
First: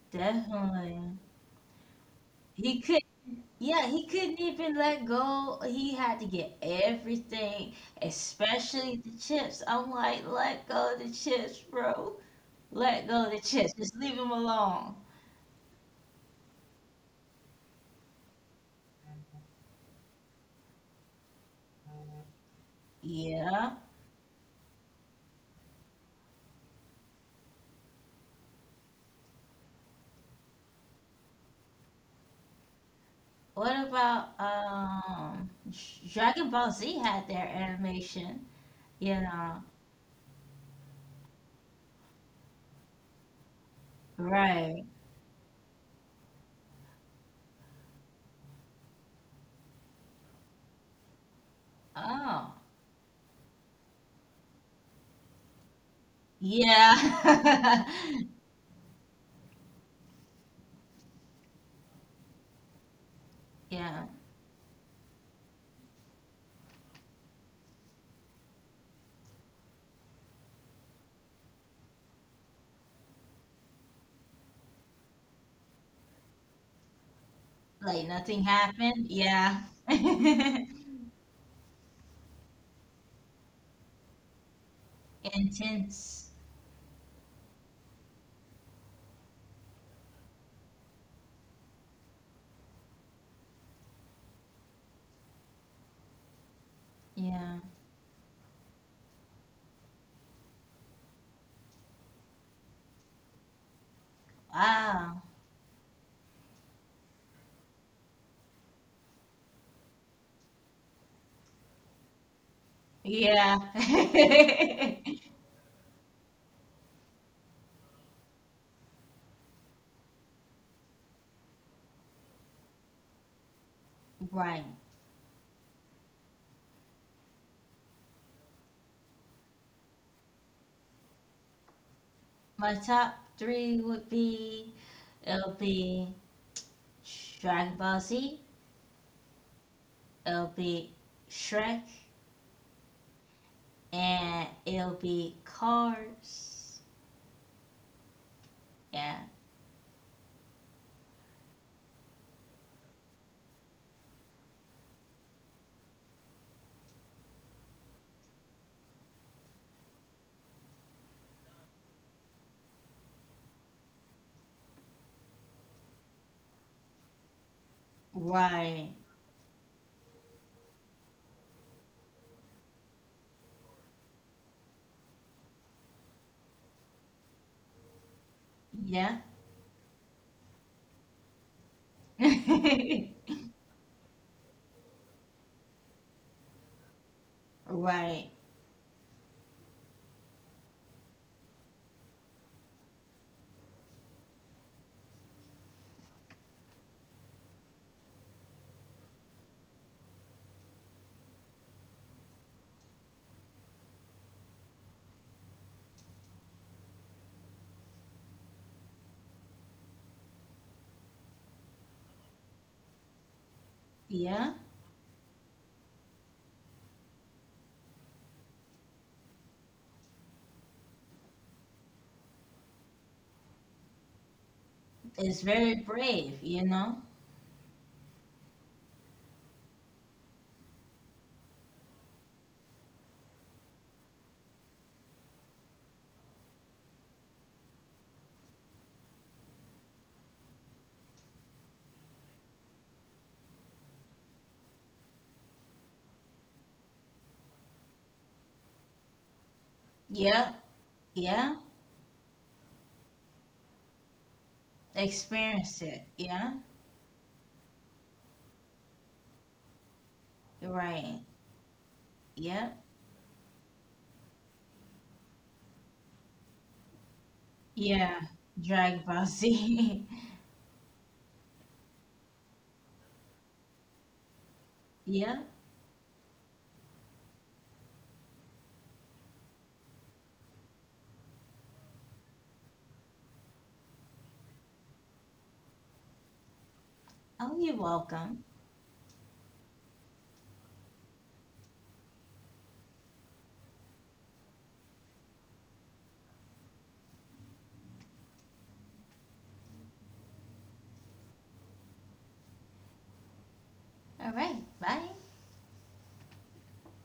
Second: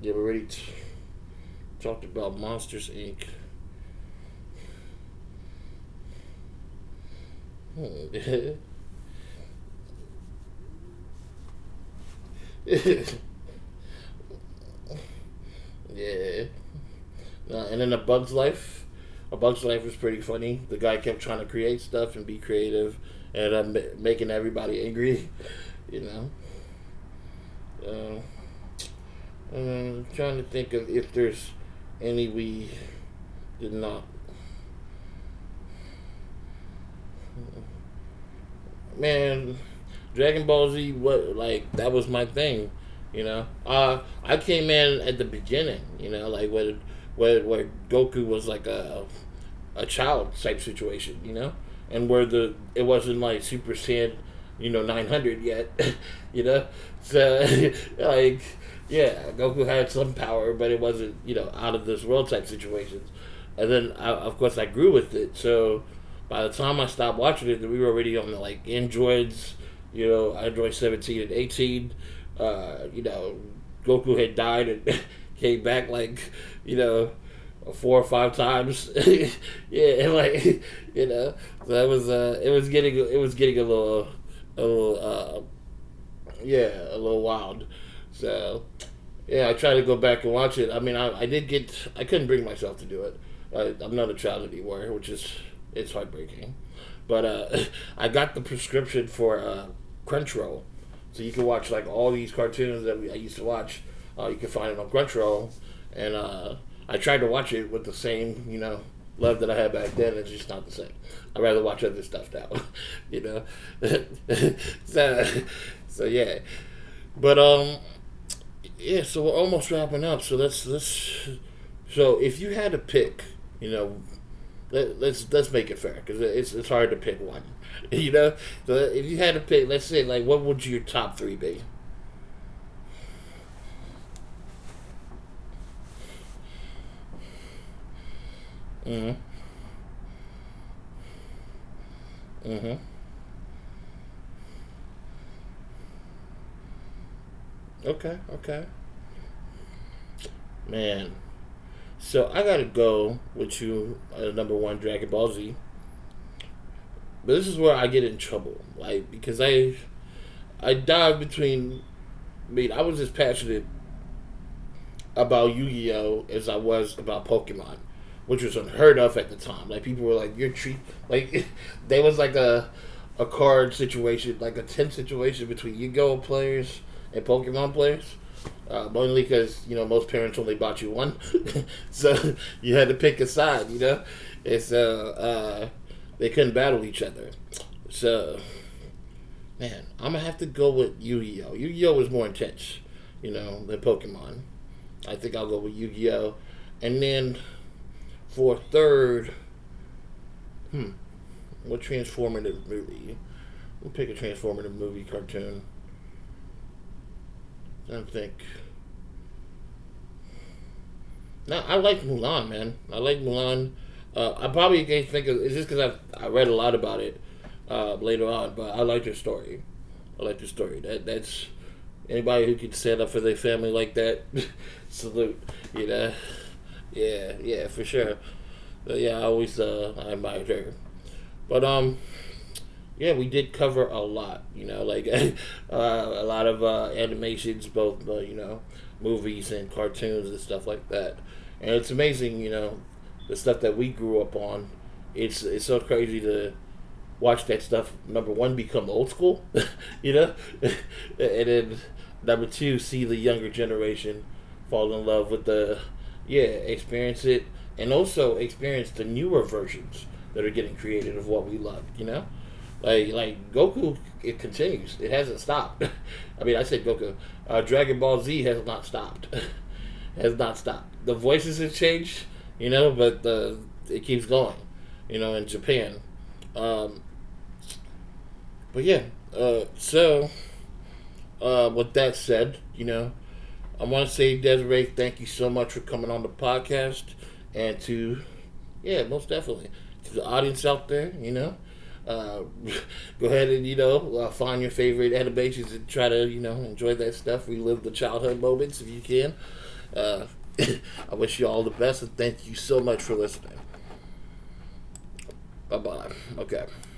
A: yeah, we already
B: definitely.
A: talked about
B: He
A: Monsters
B: could,
A: Inc.
B: yeah, he couldn't even let go. He had to get everything,
A: Hmm.
B: especially the chips. I'm like, let go of the chips, bro. Let go of the chips. Just leave him alone.
A: Yeah, and then A Bug's Life. A Bug's Life was pretty funny. The guy kept trying to create stuff and be creative, and
B: Yeah.
A: I'm making everybody angry. You know, uh, I'm trying to think of if there's any we did
B: What
A: not
B: about Dragon Ball Z had their animation, you know?
A: man, Dragon Ball Z, what like that was my thing, you know. I
B: Right.
A: came in at the beginning, you know, like where Goku was like a child type situation, you know, and where
B: Oh.
A: the it wasn't like Super Saiyan, you know, 900 yet, you know, so
B: Yeah.
A: like yeah, Goku had some power, but it wasn't you know out of this world type situations, and then
B: Yeah.
A: I, of course I grew with it, so by the time I stopped watching it, we were already on the like androids. You know, Android 17 and 18. You know, Goku had died and came back like you know four
B: Like
A: or five
B: nothing
A: times.
B: happened. Yeah.
A: Yeah, and like you know, so that was it was getting a little a little
B: Intense.
A: yeah a little wild. So yeah, I tried to go back and watch it. I mean, I did get I couldn't bring myself to do it. I'm not a child anymore, which is it's heartbreaking. But
B: Yeah.
A: I got the prescription for Crunchyroll, so you can watch like all these cartoons that I used to watch. You can find it on
B: Wow.
A: Crunchyroll, and I tried to watch it with the same love that I had back then. It's just not the same. I'd rather watch other stuff now, you know.
B: Yeah.
A: so, so yeah, but yeah. So we're almost wrapping up. So let's let's. So if you had to pick, you know,
B: Right.
A: let, us let's make it fair because it's hard to pick one. You know, so if you had to pick, let's say like what would your top three be?
B: My top three would be it'll be Dragon Ball Z,
A: Mm-hmm.
B: it'll be Shrek,
A: Mm-hmm.
B: and it'll be Cars.
A: Okay. Okay.
B: Yeah.
A: Man, so I gotta go with you number one, Dragon Ball Z. But this is where I get in trouble, like because I dive between. I mean, I was just passionate about Yu Gi Oh as I was about Pokemon, which was
B: Right.
A: unheard of at the time. Like people were like, "You're treat like," there was like a card situation, like a tense situation between Yu Gi Oh players and Pokemon players.
B: Yeah.
A: Mainly because you know most parents only bought you one, so you had to pick a side. You know, and so they couldn't battle each other.
B: Right.
A: So man, I'm gonna have to go with Yu Gi Oh. Yu Gi Oh was more intense, you know, than Pokemon. I think I'll go with Yu Gi Oh. And then for third, hmm, what transformative movie? We'll pick a transformative movie cartoon. I don't think. No, I like Mulan, man. I like Mulan. I
B: Yeah.
A: probably can't think of. It's just because I read a lot about it later on, but I like your story. I like your story. That's anybody who can stand up for their family like that.
B: It's
A: Salute.
B: very
A: You know.
B: brave, you know?
A: Yeah, yeah, for sure. But yeah, I always I admired her. But yeah, we did cover a lot. You know, like a lot of animations, both you know, movies and cartoons and stuff like that. And it's amazing, you know, the stuff that we grew up on. It's so crazy to watch that stuff. Number one, become old school, you know,
B: Yeah.
A: and
B: Yeah.
A: then number two, see the younger generation fall in love with
B: Experience
A: the
B: it.
A: yeah,
B: Yeah.
A: experience it, and also experience the newer versions that are getting
B: Right.
A: created of what we love. You know.
B: Yep.
A: Like Goku, it continues. It hasn't stopped. I mean, I said Goku. Dragon
B: Yeah.
A: Ball Z has not
B: Drag
A: stopped.
B: bossy,
A: Has not stopped. The voices have changed, you know, but it keeps going, you know,
B: yep.
A: in Japan. Um, but yeah, uh, so with that said, you know, I want to say Desiree, thank you so much for coming on the podcast
B: Oh, you're
A: and to
B: welcome.
A: yeah, most definitely. To the audience out there, you know, uh, go ahead and you know find your favorite animations and try to you know enjoy that stuff. Relive the childhood moments if you can. Uh, I wish you all the best and thank you so much for listening.
B: All right. Bye.
A: Bye bye. Okay.